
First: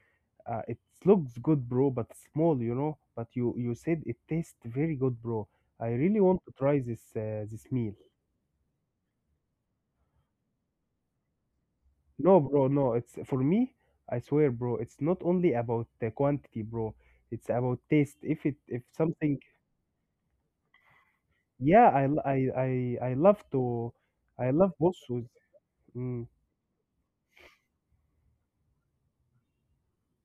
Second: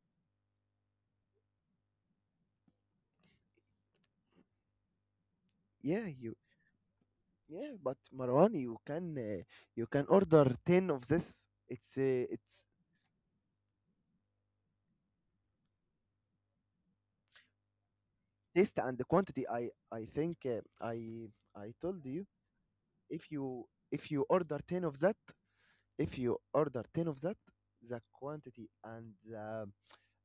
[SPEAKER 2] uh, it looks good, bro, but small, you know. But you you said it tastes very good, bro. I
[SPEAKER 1] yeah,
[SPEAKER 2] really
[SPEAKER 1] you,
[SPEAKER 2] want to try this uh, this
[SPEAKER 1] yeah.
[SPEAKER 2] meal.
[SPEAKER 1] But Marwan, you can uh, you can order ten of this. It's uh,
[SPEAKER 2] No,
[SPEAKER 1] it's
[SPEAKER 2] bro, no. It's for me. I swear, bro. It's not only about the quantity, bro. It's about taste. If it
[SPEAKER 1] taste
[SPEAKER 2] if
[SPEAKER 1] and the
[SPEAKER 2] something,
[SPEAKER 1] quantity. I I think, uh, I I
[SPEAKER 2] yeah, I
[SPEAKER 1] told
[SPEAKER 2] l-
[SPEAKER 1] you
[SPEAKER 2] I I, I
[SPEAKER 1] if
[SPEAKER 2] love
[SPEAKER 1] you
[SPEAKER 2] to,
[SPEAKER 1] if you
[SPEAKER 2] I
[SPEAKER 1] order
[SPEAKER 2] love
[SPEAKER 1] ten of that,
[SPEAKER 2] bossuz.
[SPEAKER 1] if
[SPEAKER 2] Mm.
[SPEAKER 1] you order ten of that, the quantity and the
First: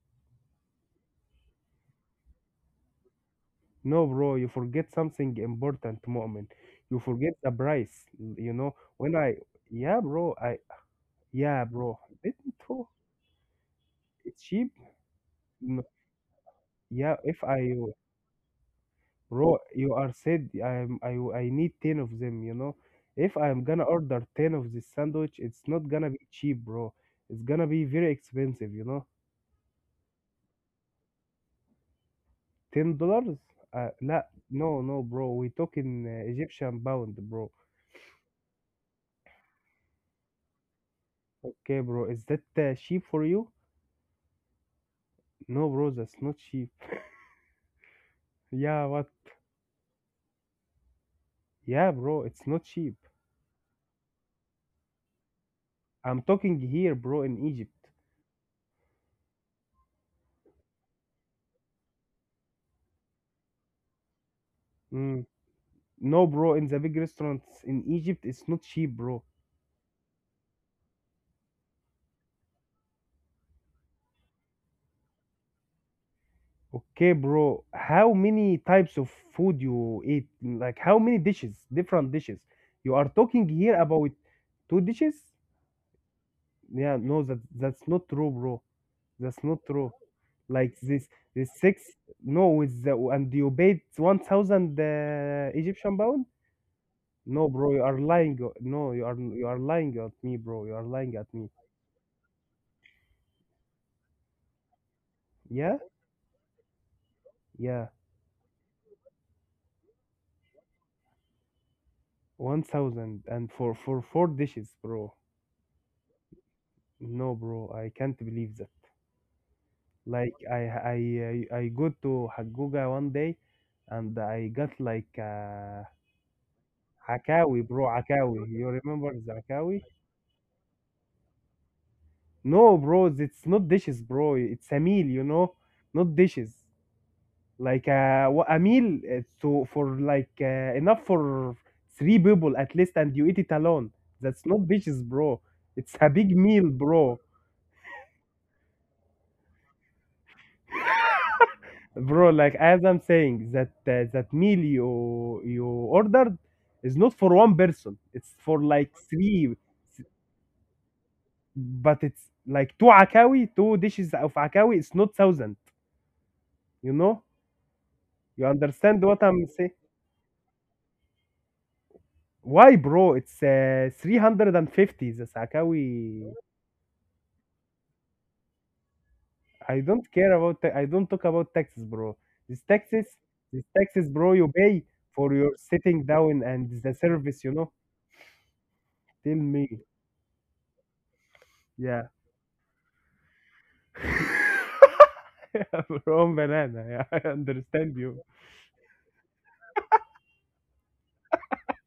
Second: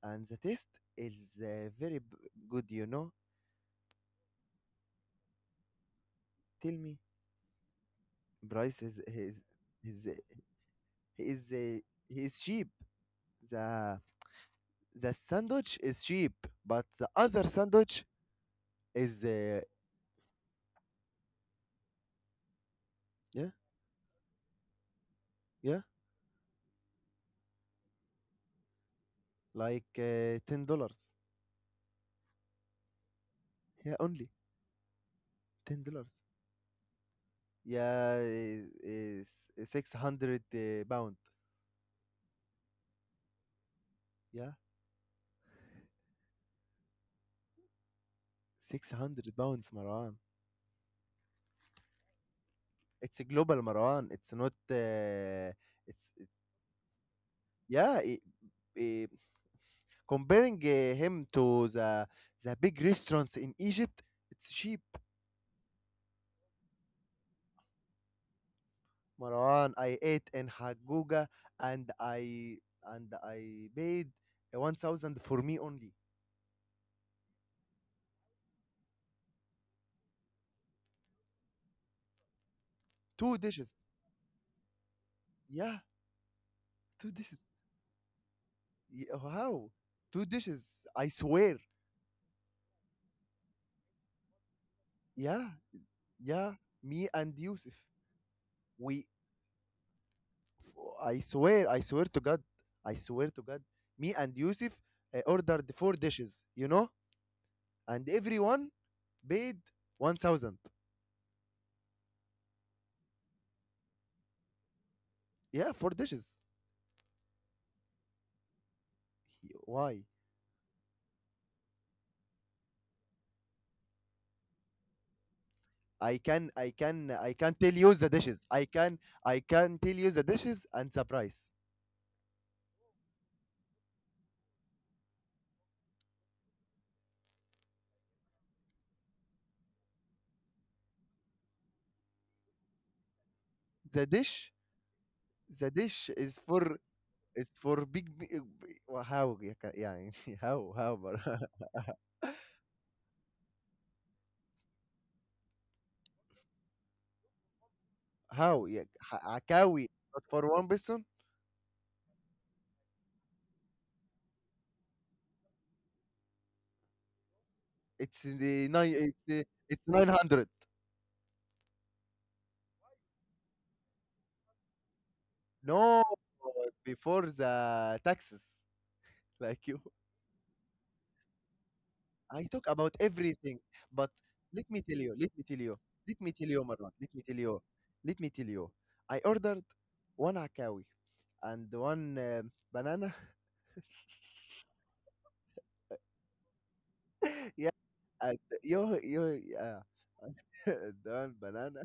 [SPEAKER 1] and the taste is uh, very b- good. You know,
[SPEAKER 2] No, bro, you forget something important, moment.
[SPEAKER 1] tell me,
[SPEAKER 2] You forget the price. You know
[SPEAKER 1] Bryce is
[SPEAKER 2] when I,
[SPEAKER 1] is
[SPEAKER 2] yeah,
[SPEAKER 1] is
[SPEAKER 2] bro. I
[SPEAKER 1] he is
[SPEAKER 2] Yeah,
[SPEAKER 1] uh,
[SPEAKER 2] bro.
[SPEAKER 1] he is
[SPEAKER 2] Betting
[SPEAKER 1] cheap.
[SPEAKER 2] through,
[SPEAKER 1] The
[SPEAKER 2] it's cheap.
[SPEAKER 1] the sandwich
[SPEAKER 2] No,
[SPEAKER 1] is cheap, but the
[SPEAKER 2] yeah, if
[SPEAKER 1] other
[SPEAKER 2] I
[SPEAKER 1] sandwich is
[SPEAKER 2] bro,
[SPEAKER 1] uh,
[SPEAKER 2] you are said I'm I I need ten of them, you know. If
[SPEAKER 1] yeah
[SPEAKER 2] I'm gonna order ten of this sandwich, it's
[SPEAKER 1] yeah
[SPEAKER 2] not gonna be cheap, bro. It's gonna be very expensive, you know.
[SPEAKER 1] like uh, ten dollars.
[SPEAKER 2] Ten dollars? Uh,
[SPEAKER 1] Yeah,
[SPEAKER 2] la,
[SPEAKER 1] only
[SPEAKER 2] no, no, bro. We
[SPEAKER 1] ten
[SPEAKER 2] talking
[SPEAKER 1] dollars.
[SPEAKER 2] uh, Egyptian pound, bro.
[SPEAKER 1] Yeah, is six hundred uh, pound.
[SPEAKER 2] Okay, bro. Is that uh, cheap for you?
[SPEAKER 1] Yeah,
[SPEAKER 2] No, bro. That's not cheap. Yeah,
[SPEAKER 1] six
[SPEAKER 2] what?
[SPEAKER 1] hundred pounds, Marwan.
[SPEAKER 2] Yeah, bro. It's not cheap.
[SPEAKER 1] It's a global, Marwan. It's not. Uh, it's
[SPEAKER 2] I'm
[SPEAKER 1] it-
[SPEAKER 2] talking here, bro, in Egypt.
[SPEAKER 1] yeah. It, Comparing uh, him to the the big restaurants in Egypt, it's cheap.
[SPEAKER 2] Mm. No, bro, in the big restaurants in Egypt, it's not cheap, bro.
[SPEAKER 1] Marwan, I ate in Haguga and I and I paid uh, one thousand for me only.
[SPEAKER 2] Okay, bro, how many types of food you eat? Like, how many dishes, different dishes? You are
[SPEAKER 1] Two
[SPEAKER 2] talking here
[SPEAKER 1] dishes.
[SPEAKER 2] about two dishes?
[SPEAKER 1] Yeah,
[SPEAKER 2] Yeah,
[SPEAKER 1] two
[SPEAKER 2] no, that
[SPEAKER 1] dishes.
[SPEAKER 2] that's not true, bro.
[SPEAKER 1] Y-
[SPEAKER 2] That's not
[SPEAKER 1] How?
[SPEAKER 2] true.
[SPEAKER 1] Two
[SPEAKER 2] Like
[SPEAKER 1] dishes.
[SPEAKER 2] this,
[SPEAKER 1] I
[SPEAKER 2] this
[SPEAKER 1] swear.
[SPEAKER 2] six, no, with the, and you paid one thousand uh,
[SPEAKER 1] Yeah,
[SPEAKER 2] Egyptian pound?
[SPEAKER 1] yeah. Me and
[SPEAKER 2] No, bro,
[SPEAKER 1] Yusuf.
[SPEAKER 2] you are lying. uh, No, you
[SPEAKER 1] We.
[SPEAKER 2] are you are lying at me, bro. You
[SPEAKER 1] f-
[SPEAKER 2] are lying
[SPEAKER 1] I
[SPEAKER 2] at me.
[SPEAKER 1] swear. I swear to God. I swear to God. Me and Yusuf uh, ordered
[SPEAKER 2] Yeah,
[SPEAKER 1] four dishes. You know
[SPEAKER 2] yeah.
[SPEAKER 1] and everyone paid one thousand.
[SPEAKER 2] One thousand and for for four dishes, bro.
[SPEAKER 1] Yeah, for dishes.
[SPEAKER 2] No, bro, I can't believe that.
[SPEAKER 1] Why?
[SPEAKER 2] Like I I I I go to Haguga one day, and I got like uh,
[SPEAKER 1] I can i can i can
[SPEAKER 2] hakawi,
[SPEAKER 1] tell
[SPEAKER 2] bro,
[SPEAKER 1] you the
[SPEAKER 2] hakawi.
[SPEAKER 1] dishes. i
[SPEAKER 2] You
[SPEAKER 1] can
[SPEAKER 2] remember the
[SPEAKER 1] i
[SPEAKER 2] hakawi?
[SPEAKER 1] can tell you the dishes and the price.
[SPEAKER 2] No, bro, it's not dishes, bro. It's a meal, you know, not dishes. Like uh, wha- a meal uh, to for like uh, enough for three people at least, and you eat it alone.
[SPEAKER 1] the
[SPEAKER 2] That's
[SPEAKER 1] dish
[SPEAKER 2] not dishes, bro.
[SPEAKER 1] the
[SPEAKER 2] It's a
[SPEAKER 1] dish
[SPEAKER 2] big
[SPEAKER 1] is
[SPEAKER 2] meal,
[SPEAKER 1] for
[SPEAKER 2] bro.
[SPEAKER 1] it's for big, bi- uh, bi- well, how, yeah, ca- yeah, how how Mar-
[SPEAKER 2] Bro, like as I'm saying that uh, that meal you you ordered is not for one person. It's for
[SPEAKER 1] how, yeah,
[SPEAKER 2] like
[SPEAKER 1] ha-
[SPEAKER 2] three
[SPEAKER 1] hakawi,
[SPEAKER 2] s-
[SPEAKER 1] but for one person
[SPEAKER 2] but it's like two akawi, two dishes of akawi. It's not thousand, you know.
[SPEAKER 1] it's in
[SPEAKER 2] You
[SPEAKER 1] the nine
[SPEAKER 2] understand what
[SPEAKER 1] it's uh,
[SPEAKER 2] I'm saying?
[SPEAKER 1] it's nine hundred.
[SPEAKER 2] Why, bro? It's uh, three hundred and fifty, the
[SPEAKER 1] No,
[SPEAKER 2] akawi.
[SPEAKER 1] before the taxes, like
[SPEAKER 2] I
[SPEAKER 1] you.
[SPEAKER 2] don't care about ta- I don't talk about taxes, bro.
[SPEAKER 1] I
[SPEAKER 2] This
[SPEAKER 1] talk about
[SPEAKER 2] taxes,
[SPEAKER 1] everything,
[SPEAKER 2] this taxes,
[SPEAKER 1] but
[SPEAKER 2] bro. You
[SPEAKER 1] let
[SPEAKER 2] pay
[SPEAKER 1] me tell you, let
[SPEAKER 2] for
[SPEAKER 1] me
[SPEAKER 2] your
[SPEAKER 1] tell you,
[SPEAKER 2] sitting
[SPEAKER 1] let me
[SPEAKER 2] down
[SPEAKER 1] tell you,
[SPEAKER 2] and
[SPEAKER 1] Marwan,
[SPEAKER 2] the
[SPEAKER 1] let me tell
[SPEAKER 2] service, you
[SPEAKER 1] you,
[SPEAKER 2] know.
[SPEAKER 1] let me tell you. I
[SPEAKER 2] Tell
[SPEAKER 1] ordered
[SPEAKER 2] me.
[SPEAKER 1] one akawi and one
[SPEAKER 2] Yeah.
[SPEAKER 1] um banana.
[SPEAKER 2] From banana. Yeah, I
[SPEAKER 1] yeah,
[SPEAKER 2] understand you.
[SPEAKER 1] and you, you, yeah, and one banana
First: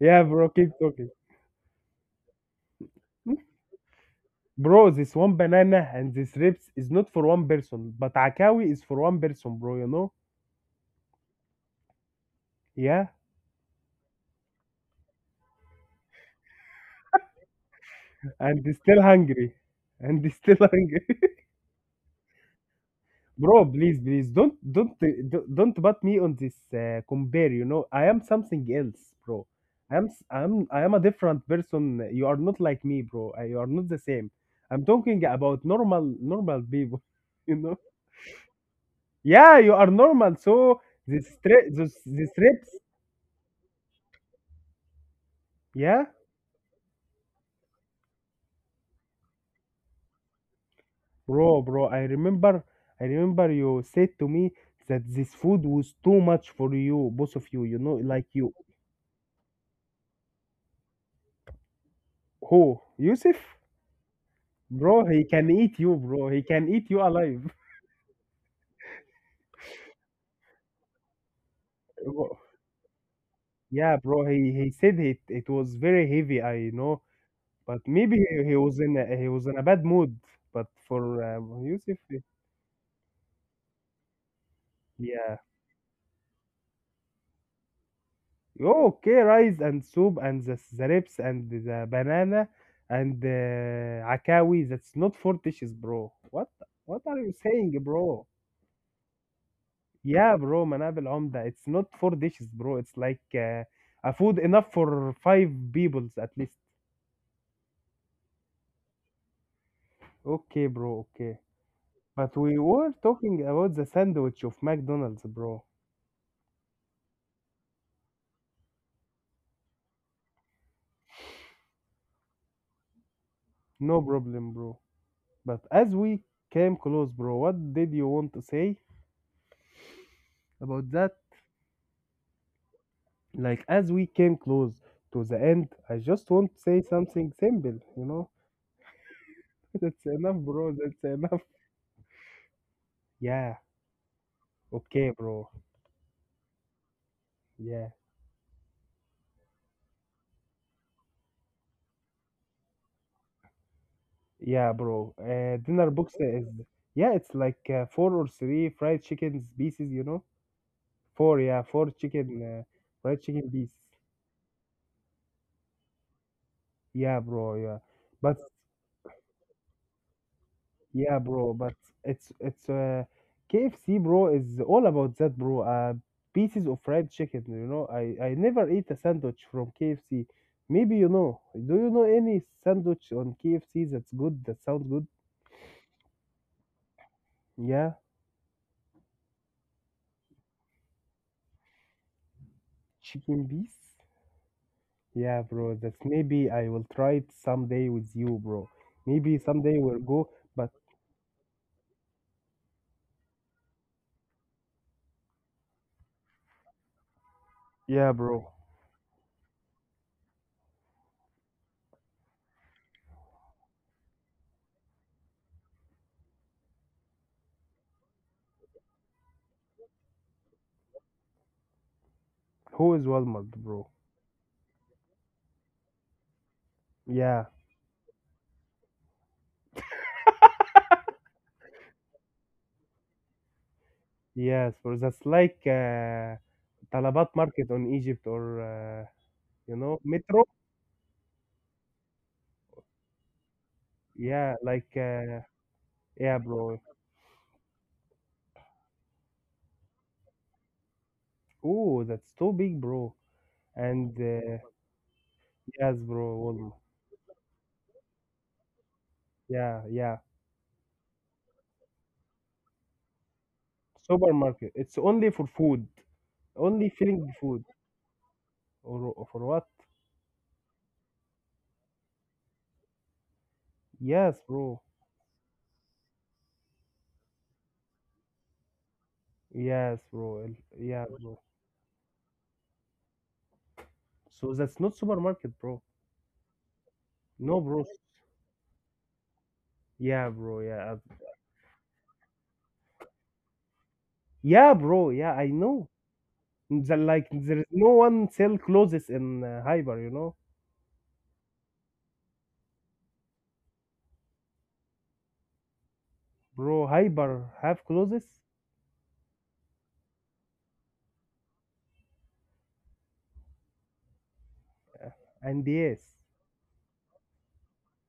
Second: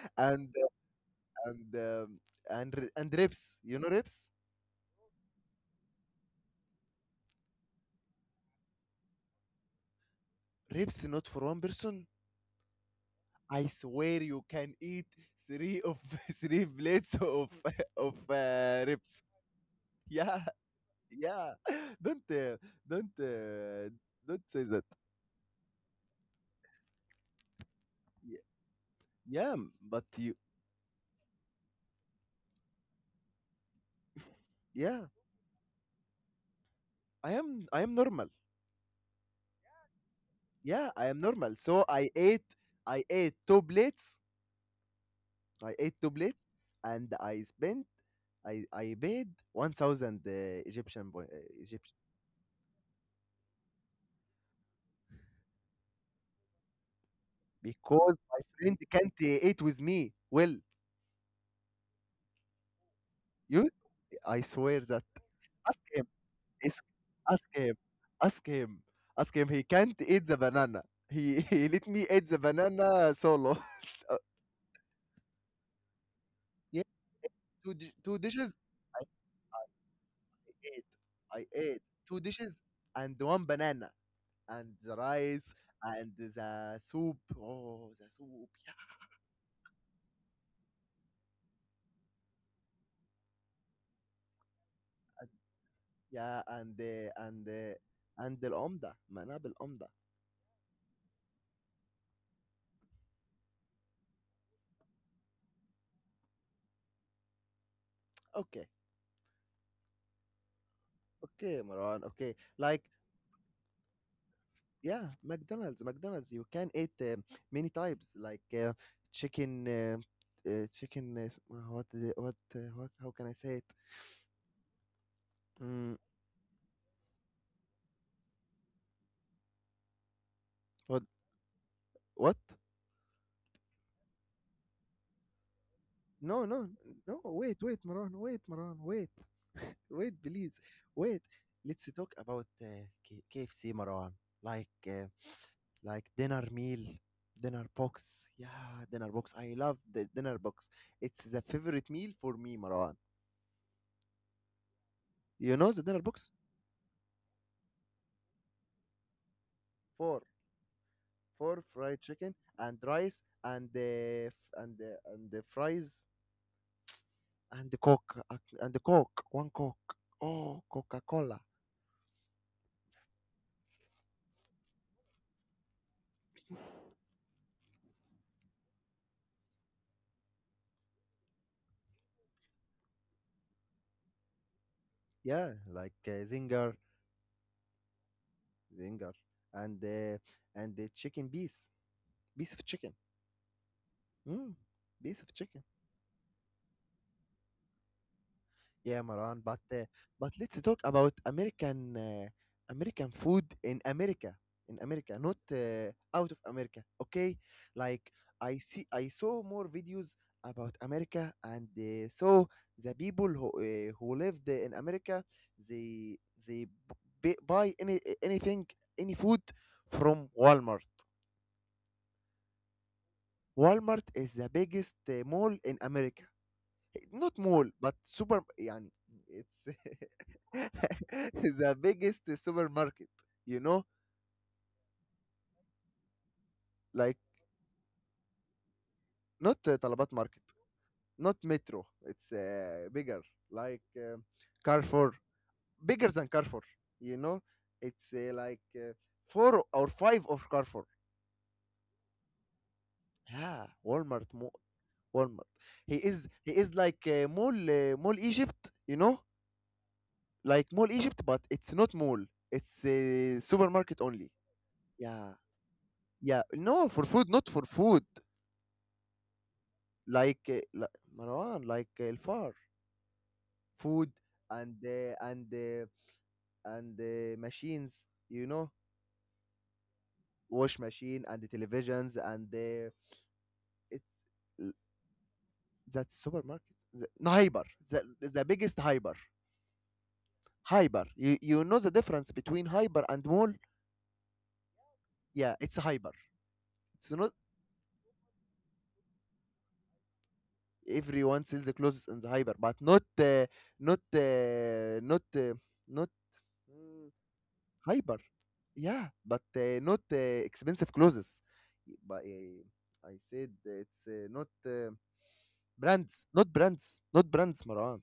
[SPEAKER 2] Yeah, bro,
[SPEAKER 1] and
[SPEAKER 2] keep talking.
[SPEAKER 1] and um, and r- and ribs. You know ribs?
[SPEAKER 2] Bro, this one banana and this ribs is not for one person, but Akawi is for one person, bro, you know?
[SPEAKER 1] Ribs not for one person.
[SPEAKER 2] Yeah,
[SPEAKER 1] I swear you can eat three of three plates of of
[SPEAKER 2] and he's
[SPEAKER 1] uh,
[SPEAKER 2] still
[SPEAKER 1] ribs.
[SPEAKER 2] hungry. And he's
[SPEAKER 1] Yeah,
[SPEAKER 2] still hungry.
[SPEAKER 1] Yeah, don't, uh, don't,
[SPEAKER 2] Bro,
[SPEAKER 1] uh,
[SPEAKER 2] please, please,
[SPEAKER 1] Don't
[SPEAKER 2] don't,
[SPEAKER 1] say that.
[SPEAKER 2] don't, uh, don't don't butt me on this uh, compare, you know? I am
[SPEAKER 1] Y-
[SPEAKER 2] something else, bro.
[SPEAKER 1] Yeah, m-
[SPEAKER 2] I
[SPEAKER 1] but
[SPEAKER 2] am, s-
[SPEAKER 1] you,
[SPEAKER 2] I am, I am a different person. You are not like me, bro. Uh, You are not the same. I'm
[SPEAKER 1] yeah,
[SPEAKER 2] talking about normal, normal people,
[SPEAKER 1] I
[SPEAKER 2] you
[SPEAKER 1] am,
[SPEAKER 2] know?
[SPEAKER 1] I am normal.
[SPEAKER 2] Yeah, you are normal. So
[SPEAKER 1] Yeah, I am
[SPEAKER 2] the
[SPEAKER 1] normal.
[SPEAKER 2] stre
[SPEAKER 1] So
[SPEAKER 2] the,
[SPEAKER 1] I
[SPEAKER 2] the
[SPEAKER 1] ate,
[SPEAKER 2] strips,
[SPEAKER 1] I ate two plates. I ate
[SPEAKER 2] yeah,
[SPEAKER 1] two plates, and I spent, I, I paid one thousand uh, Egyptian boy, uh,
[SPEAKER 2] bro, bro.
[SPEAKER 1] Egyptian,
[SPEAKER 2] I remember, I remember you said to me that this food was too much for you, both of you. You know,
[SPEAKER 1] because
[SPEAKER 2] like
[SPEAKER 1] my
[SPEAKER 2] you,
[SPEAKER 1] friend can't uh, eat with me. Well,
[SPEAKER 2] who, Yusuf,
[SPEAKER 1] you, I swear that.
[SPEAKER 2] bro? He can
[SPEAKER 1] Ask
[SPEAKER 2] eat you,
[SPEAKER 1] him.
[SPEAKER 2] bro. He can
[SPEAKER 1] Ask
[SPEAKER 2] eat you alive.
[SPEAKER 1] ask him, ask him, ask him. He can't eat the banana. He He let me eat
[SPEAKER 2] Bro,
[SPEAKER 1] the banana solo.
[SPEAKER 2] yeah,
[SPEAKER 1] Uh,
[SPEAKER 2] bro. He he said it. It was very heavy. I
[SPEAKER 1] yeah,
[SPEAKER 2] know,
[SPEAKER 1] two
[SPEAKER 2] but
[SPEAKER 1] di- two
[SPEAKER 2] maybe he, he
[SPEAKER 1] dishes.
[SPEAKER 2] was in
[SPEAKER 1] I
[SPEAKER 2] a, he was in a bad mood. But
[SPEAKER 1] ate.
[SPEAKER 2] for
[SPEAKER 1] I
[SPEAKER 2] um,
[SPEAKER 1] ate
[SPEAKER 2] Yusuf,
[SPEAKER 1] two dishes and one banana and the
[SPEAKER 2] yeah.
[SPEAKER 1] rice and the soup. Oh, the soup. Yeah,
[SPEAKER 2] Okay, rice and soup and the, the ribs and the banana and the عكاوي. That's not
[SPEAKER 1] and,
[SPEAKER 2] four dishes, bro.
[SPEAKER 1] yeah,
[SPEAKER 2] What
[SPEAKER 1] and
[SPEAKER 2] what
[SPEAKER 1] the
[SPEAKER 2] are you
[SPEAKER 1] and
[SPEAKER 2] saying,
[SPEAKER 1] the
[SPEAKER 2] bro?
[SPEAKER 1] and the العمدة. مناب العمدة.
[SPEAKER 2] Yeah, bro, منابل عمدة. It's not four dishes, bro. It's like uh, a food enough for five peoples at least.
[SPEAKER 1] Okay,
[SPEAKER 2] Okay, bro. Okay,
[SPEAKER 1] okay, Maran. Okay,
[SPEAKER 2] but we
[SPEAKER 1] like
[SPEAKER 2] were talking about the sandwich of
[SPEAKER 1] yeah,
[SPEAKER 2] McDonald's, bro.
[SPEAKER 1] McDonald's, mcdonald's you can eat uh, many types, like uh, chicken uh, uh, chicken uh, s- what the- what, uh, what, how can I say it?
[SPEAKER 2] No problem, bro. But as
[SPEAKER 1] Mm,
[SPEAKER 2] we came close, bro, what did you want to say about
[SPEAKER 1] what
[SPEAKER 2] that?
[SPEAKER 1] what
[SPEAKER 2] Like, as we came close to the end, I just
[SPEAKER 1] No,
[SPEAKER 2] want to
[SPEAKER 1] no,
[SPEAKER 2] say
[SPEAKER 1] no,
[SPEAKER 2] something
[SPEAKER 1] wait,
[SPEAKER 2] simple,
[SPEAKER 1] wait,
[SPEAKER 2] you
[SPEAKER 1] Maran,
[SPEAKER 2] know?
[SPEAKER 1] wait, Maran, wait,
[SPEAKER 2] That's
[SPEAKER 1] wait,
[SPEAKER 2] enough,
[SPEAKER 1] please,
[SPEAKER 2] bro. That's
[SPEAKER 1] wait.
[SPEAKER 2] enough.
[SPEAKER 1] Let's talk about uh, K-
[SPEAKER 2] Yeah,
[SPEAKER 1] KFC, Maran. Like
[SPEAKER 2] okay,
[SPEAKER 1] uh,
[SPEAKER 2] bro.
[SPEAKER 1] like dinner meal, dinner
[SPEAKER 2] Yeah,
[SPEAKER 1] box. Yeah, dinner box. I love the dinner box. It's the favorite meal for me, Maran.
[SPEAKER 2] yeah, bro. Uh,
[SPEAKER 1] You know the
[SPEAKER 2] dinner
[SPEAKER 1] dinner
[SPEAKER 2] box
[SPEAKER 1] box?
[SPEAKER 2] is, yeah, it's like uh, four or three fried chicken pieces, you know?
[SPEAKER 1] Four,
[SPEAKER 2] Four, yeah,
[SPEAKER 1] for
[SPEAKER 2] four
[SPEAKER 1] fried chicken
[SPEAKER 2] chicken, uh,
[SPEAKER 1] and
[SPEAKER 2] fried
[SPEAKER 1] rice
[SPEAKER 2] chicken
[SPEAKER 1] and
[SPEAKER 2] pieces.
[SPEAKER 1] the f- and the and the fries
[SPEAKER 2] Yeah, bro,
[SPEAKER 1] and
[SPEAKER 2] yeah.
[SPEAKER 1] the coke,
[SPEAKER 2] But
[SPEAKER 1] uh, and the coke one coke. Oh,
[SPEAKER 2] Yeah,
[SPEAKER 1] Coca-Cola.
[SPEAKER 2] bro, but it's it's uh K F C, bro, is all about that, bro. Uh, pieces of fried chicken, you know. I I never eat a sandwich from K F C. Maybe you know. Do you know any sandwich on K F C that's good, that sounds good?
[SPEAKER 1] Yeah, like uh, zinger
[SPEAKER 2] Yeah,
[SPEAKER 1] zinger, and uh, and the chicken piece, piece of chicken.
[SPEAKER 2] chicken piece.
[SPEAKER 1] mm, Piece of
[SPEAKER 2] Yeah,
[SPEAKER 1] chicken.
[SPEAKER 2] bro, that's maybe I will try it someday with you, bro.
[SPEAKER 1] Yeah,
[SPEAKER 2] Maybe
[SPEAKER 1] Maran, but
[SPEAKER 2] someday
[SPEAKER 1] uh,
[SPEAKER 2] we'll go,
[SPEAKER 1] but let's
[SPEAKER 2] but
[SPEAKER 1] talk about American uh, American food in America, in America, not uh, out of America. Okay, like
[SPEAKER 2] yeah, bro.
[SPEAKER 1] I see, I saw more videos about America, and uh, so the people who uh, who lived in America, they they b- buy any anything, any food from Walmart.
[SPEAKER 2] Who is Walmart, bro?
[SPEAKER 1] Walmart is the biggest uh, mall in America. Not
[SPEAKER 2] Yeah.
[SPEAKER 1] mall, but super, يعني, it's the biggest supermarket, you know,
[SPEAKER 2] Yes, for that's like uh,
[SPEAKER 1] like,
[SPEAKER 2] Talabat market on Egypt or uh,
[SPEAKER 1] not
[SPEAKER 2] you
[SPEAKER 1] uh,
[SPEAKER 2] know
[SPEAKER 1] طلبات
[SPEAKER 2] Metro.
[SPEAKER 1] market, not Metro. It's uh, bigger, like uh,
[SPEAKER 2] Yeah, like
[SPEAKER 1] Carrefour,
[SPEAKER 2] uh,
[SPEAKER 1] bigger than
[SPEAKER 2] yeah,
[SPEAKER 1] Carrefour.
[SPEAKER 2] bro.
[SPEAKER 1] You know, it's uh, like uh, four or five of Carrefour.
[SPEAKER 2] Ooh, that's too big, bro.
[SPEAKER 1] Yeah,
[SPEAKER 2] And
[SPEAKER 1] Walmart
[SPEAKER 2] uh,
[SPEAKER 1] mo- Walmart.
[SPEAKER 2] yes,
[SPEAKER 1] He
[SPEAKER 2] bro.
[SPEAKER 1] is he is
[SPEAKER 2] Walmart.
[SPEAKER 1] like uh, mall uh, mall Egypt, you know?
[SPEAKER 2] Yeah, yeah.
[SPEAKER 1] Like mall Egypt, but it's not mall, it's uh, supermarket only.
[SPEAKER 2] Supermarket. It's only
[SPEAKER 1] Yeah.
[SPEAKER 2] for food.
[SPEAKER 1] Yeah, no,
[SPEAKER 2] Only
[SPEAKER 1] for food,
[SPEAKER 2] filling
[SPEAKER 1] not for
[SPEAKER 2] food
[SPEAKER 1] food.
[SPEAKER 2] or or for what?
[SPEAKER 1] Like uh, li- Marwan, like uh, far, food,
[SPEAKER 2] Yes,
[SPEAKER 1] and
[SPEAKER 2] bro.
[SPEAKER 1] uh, and uh, and uh, machines, you know,
[SPEAKER 2] Yes, bro. El-
[SPEAKER 1] wash
[SPEAKER 2] Yeah,
[SPEAKER 1] machine
[SPEAKER 2] bro.
[SPEAKER 1] and the televisions and uh, it
[SPEAKER 2] So
[SPEAKER 1] l-
[SPEAKER 2] that's not supermarket, bro.
[SPEAKER 1] that's supermarket. The, no,
[SPEAKER 2] No,
[SPEAKER 1] hyper,
[SPEAKER 2] bro.
[SPEAKER 1] the, the biggest hyper,
[SPEAKER 2] Yeah, bro. Yeah,
[SPEAKER 1] hyper. You you know the difference between hyper and mall?
[SPEAKER 2] yeah, bro. Yeah, I
[SPEAKER 1] Yeah, it's
[SPEAKER 2] know.
[SPEAKER 1] hyper.
[SPEAKER 2] The,
[SPEAKER 1] It's
[SPEAKER 2] like
[SPEAKER 1] not
[SPEAKER 2] there is no one sell clothes in uh, Hyper, you know,
[SPEAKER 1] everyone sells the clothes in the hyper, but not uh, not uh, not uh, not.
[SPEAKER 2] bro. Hyper have
[SPEAKER 1] Hyper.
[SPEAKER 2] clothes,
[SPEAKER 1] Yeah, but uh, not uh, expensive clothes. But uh, I said it's uh, not uh,
[SPEAKER 2] uh, and yes,
[SPEAKER 1] brands, not brands, not brands, Marwan.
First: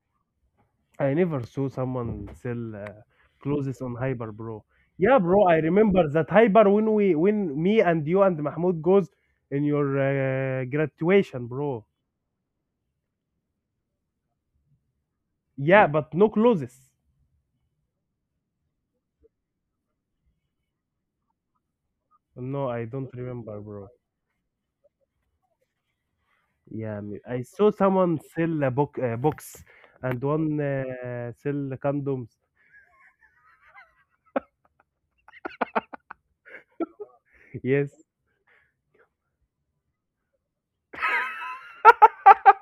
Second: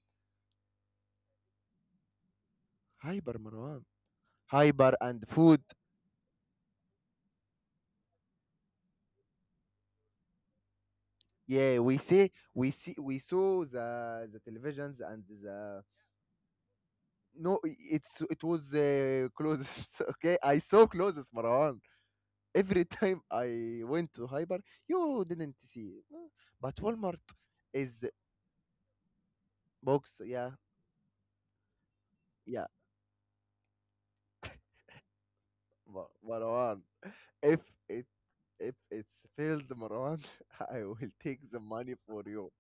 [SPEAKER 2] I never saw someone sell uh,
[SPEAKER 1] Hyper,
[SPEAKER 2] clothes
[SPEAKER 1] Marwan.
[SPEAKER 2] on Hyper, bro.
[SPEAKER 1] Hyper
[SPEAKER 2] Yeah,
[SPEAKER 1] and
[SPEAKER 2] bro, I
[SPEAKER 1] food.
[SPEAKER 2] remember that Hyper when we when me and you and Mahmoud goes in your uh, graduation,
[SPEAKER 1] Yeah,
[SPEAKER 2] bro.
[SPEAKER 1] we see, we see, we saw the the televisions and the
[SPEAKER 2] Yeah, but no clothes.
[SPEAKER 1] no. It's, it was uh, clothes. Okay, I saw clothes, Marwan.
[SPEAKER 2] No,
[SPEAKER 1] Every
[SPEAKER 2] I don't
[SPEAKER 1] time
[SPEAKER 2] remember,
[SPEAKER 1] I
[SPEAKER 2] bro.
[SPEAKER 1] went to Hyper, you didn't see. Uh, but
[SPEAKER 2] Yeah, me-
[SPEAKER 1] Walmart
[SPEAKER 2] I saw
[SPEAKER 1] is
[SPEAKER 2] someone sell a book, uh, books,
[SPEAKER 1] box.
[SPEAKER 2] and
[SPEAKER 1] Yeah,
[SPEAKER 2] one uh, sell condoms.
[SPEAKER 1] yeah. Ma- Marwan, if
[SPEAKER 2] Yes.
[SPEAKER 1] it if it's filled, Marwan, I will take the money for you.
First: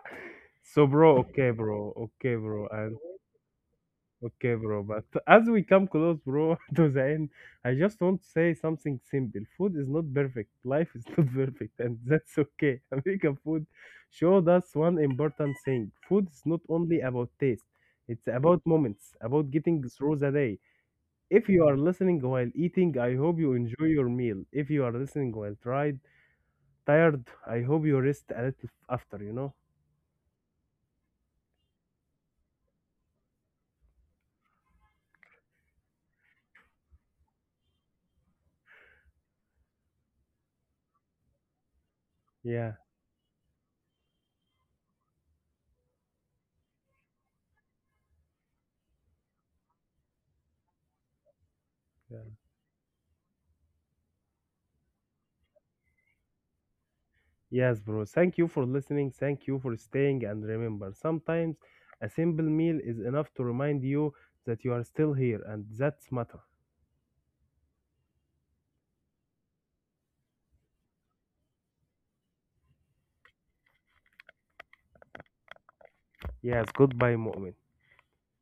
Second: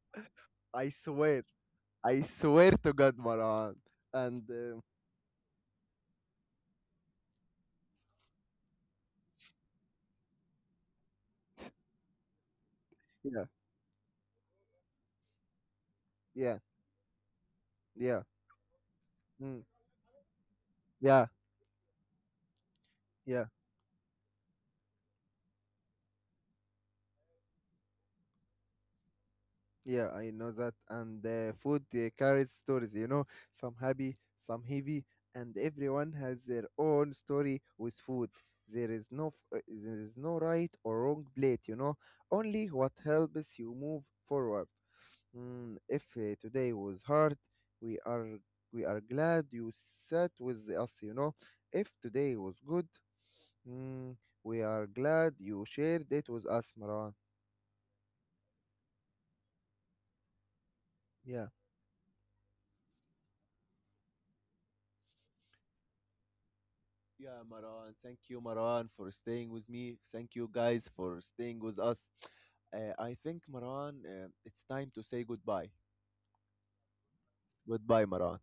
[SPEAKER 2] So,
[SPEAKER 1] I
[SPEAKER 2] bro,
[SPEAKER 1] swear,
[SPEAKER 2] okay, bro,
[SPEAKER 1] I
[SPEAKER 2] okay, bro,
[SPEAKER 1] swear to
[SPEAKER 2] and
[SPEAKER 1] God, Marwan. And
[SPEAKER 2] okay,
[SPEAKER 1] uh,
[SPEAKER 2] bro. But as we come close, bro, to the end, I just want to say something simple. Food is not perfect. Life is not perfect, and that's okay. American
[SPEAKER 1] yeah,
[SPEAKER 2] food showed us one important thing: food is
[SPEAKER 1] yeah,
[SPEAKER 2] not only about taste.
[SPEAKER 1] yeah,
[SPEAKER 2] It's about moments, about
[SPEAKER 1] mm,
[SPEAKER 2] getting through the day.
[SPEAKER 1] yeah,
[SPEAKER 2] If you are listening while eating, I hope
[SPEAKER 1] yeah,
[SPEAKER 2] you enjoy your meal. If you are listening while tried, tired, I hope you rest a little after. You know?
[SPEAKER 1] yeah. I know that. And uh, food uh, carries stories. You know, some happy, some heavy, and everyone has their own story with food. There is no f- uh, there is no right or wrong plate. You know, only
[SPEAKER 2] Yeah.
[SPEAKER 1] what helps you move forward. Mm, if uh, today was hard, we are we are glad you sat with us. You know, if
[SPEAKER 2] Yeah.
[SPEAKER 1] today was good, mm, we are glad you shared it with us, Maran.
[SPEAKER 2] Yes, bro. Thank you for listening. Thank you for staying. And remember,
[SPEAKER 1] Yeah.
[SPEAKER 2] sometimes a simple meal is enough to remind you that you are still here, and that's matter.
[SPEAKER 1] Yeah, Maran. Thank you, Maran, for staying with me. Thank you, guys, for staying with us. Uh, I think, Maran, uh, it's time to say goodbye.
[SPEAKER 2] Yes, goodbye, Mu'min.
[SPEAKER 1] Goodbye, Maran.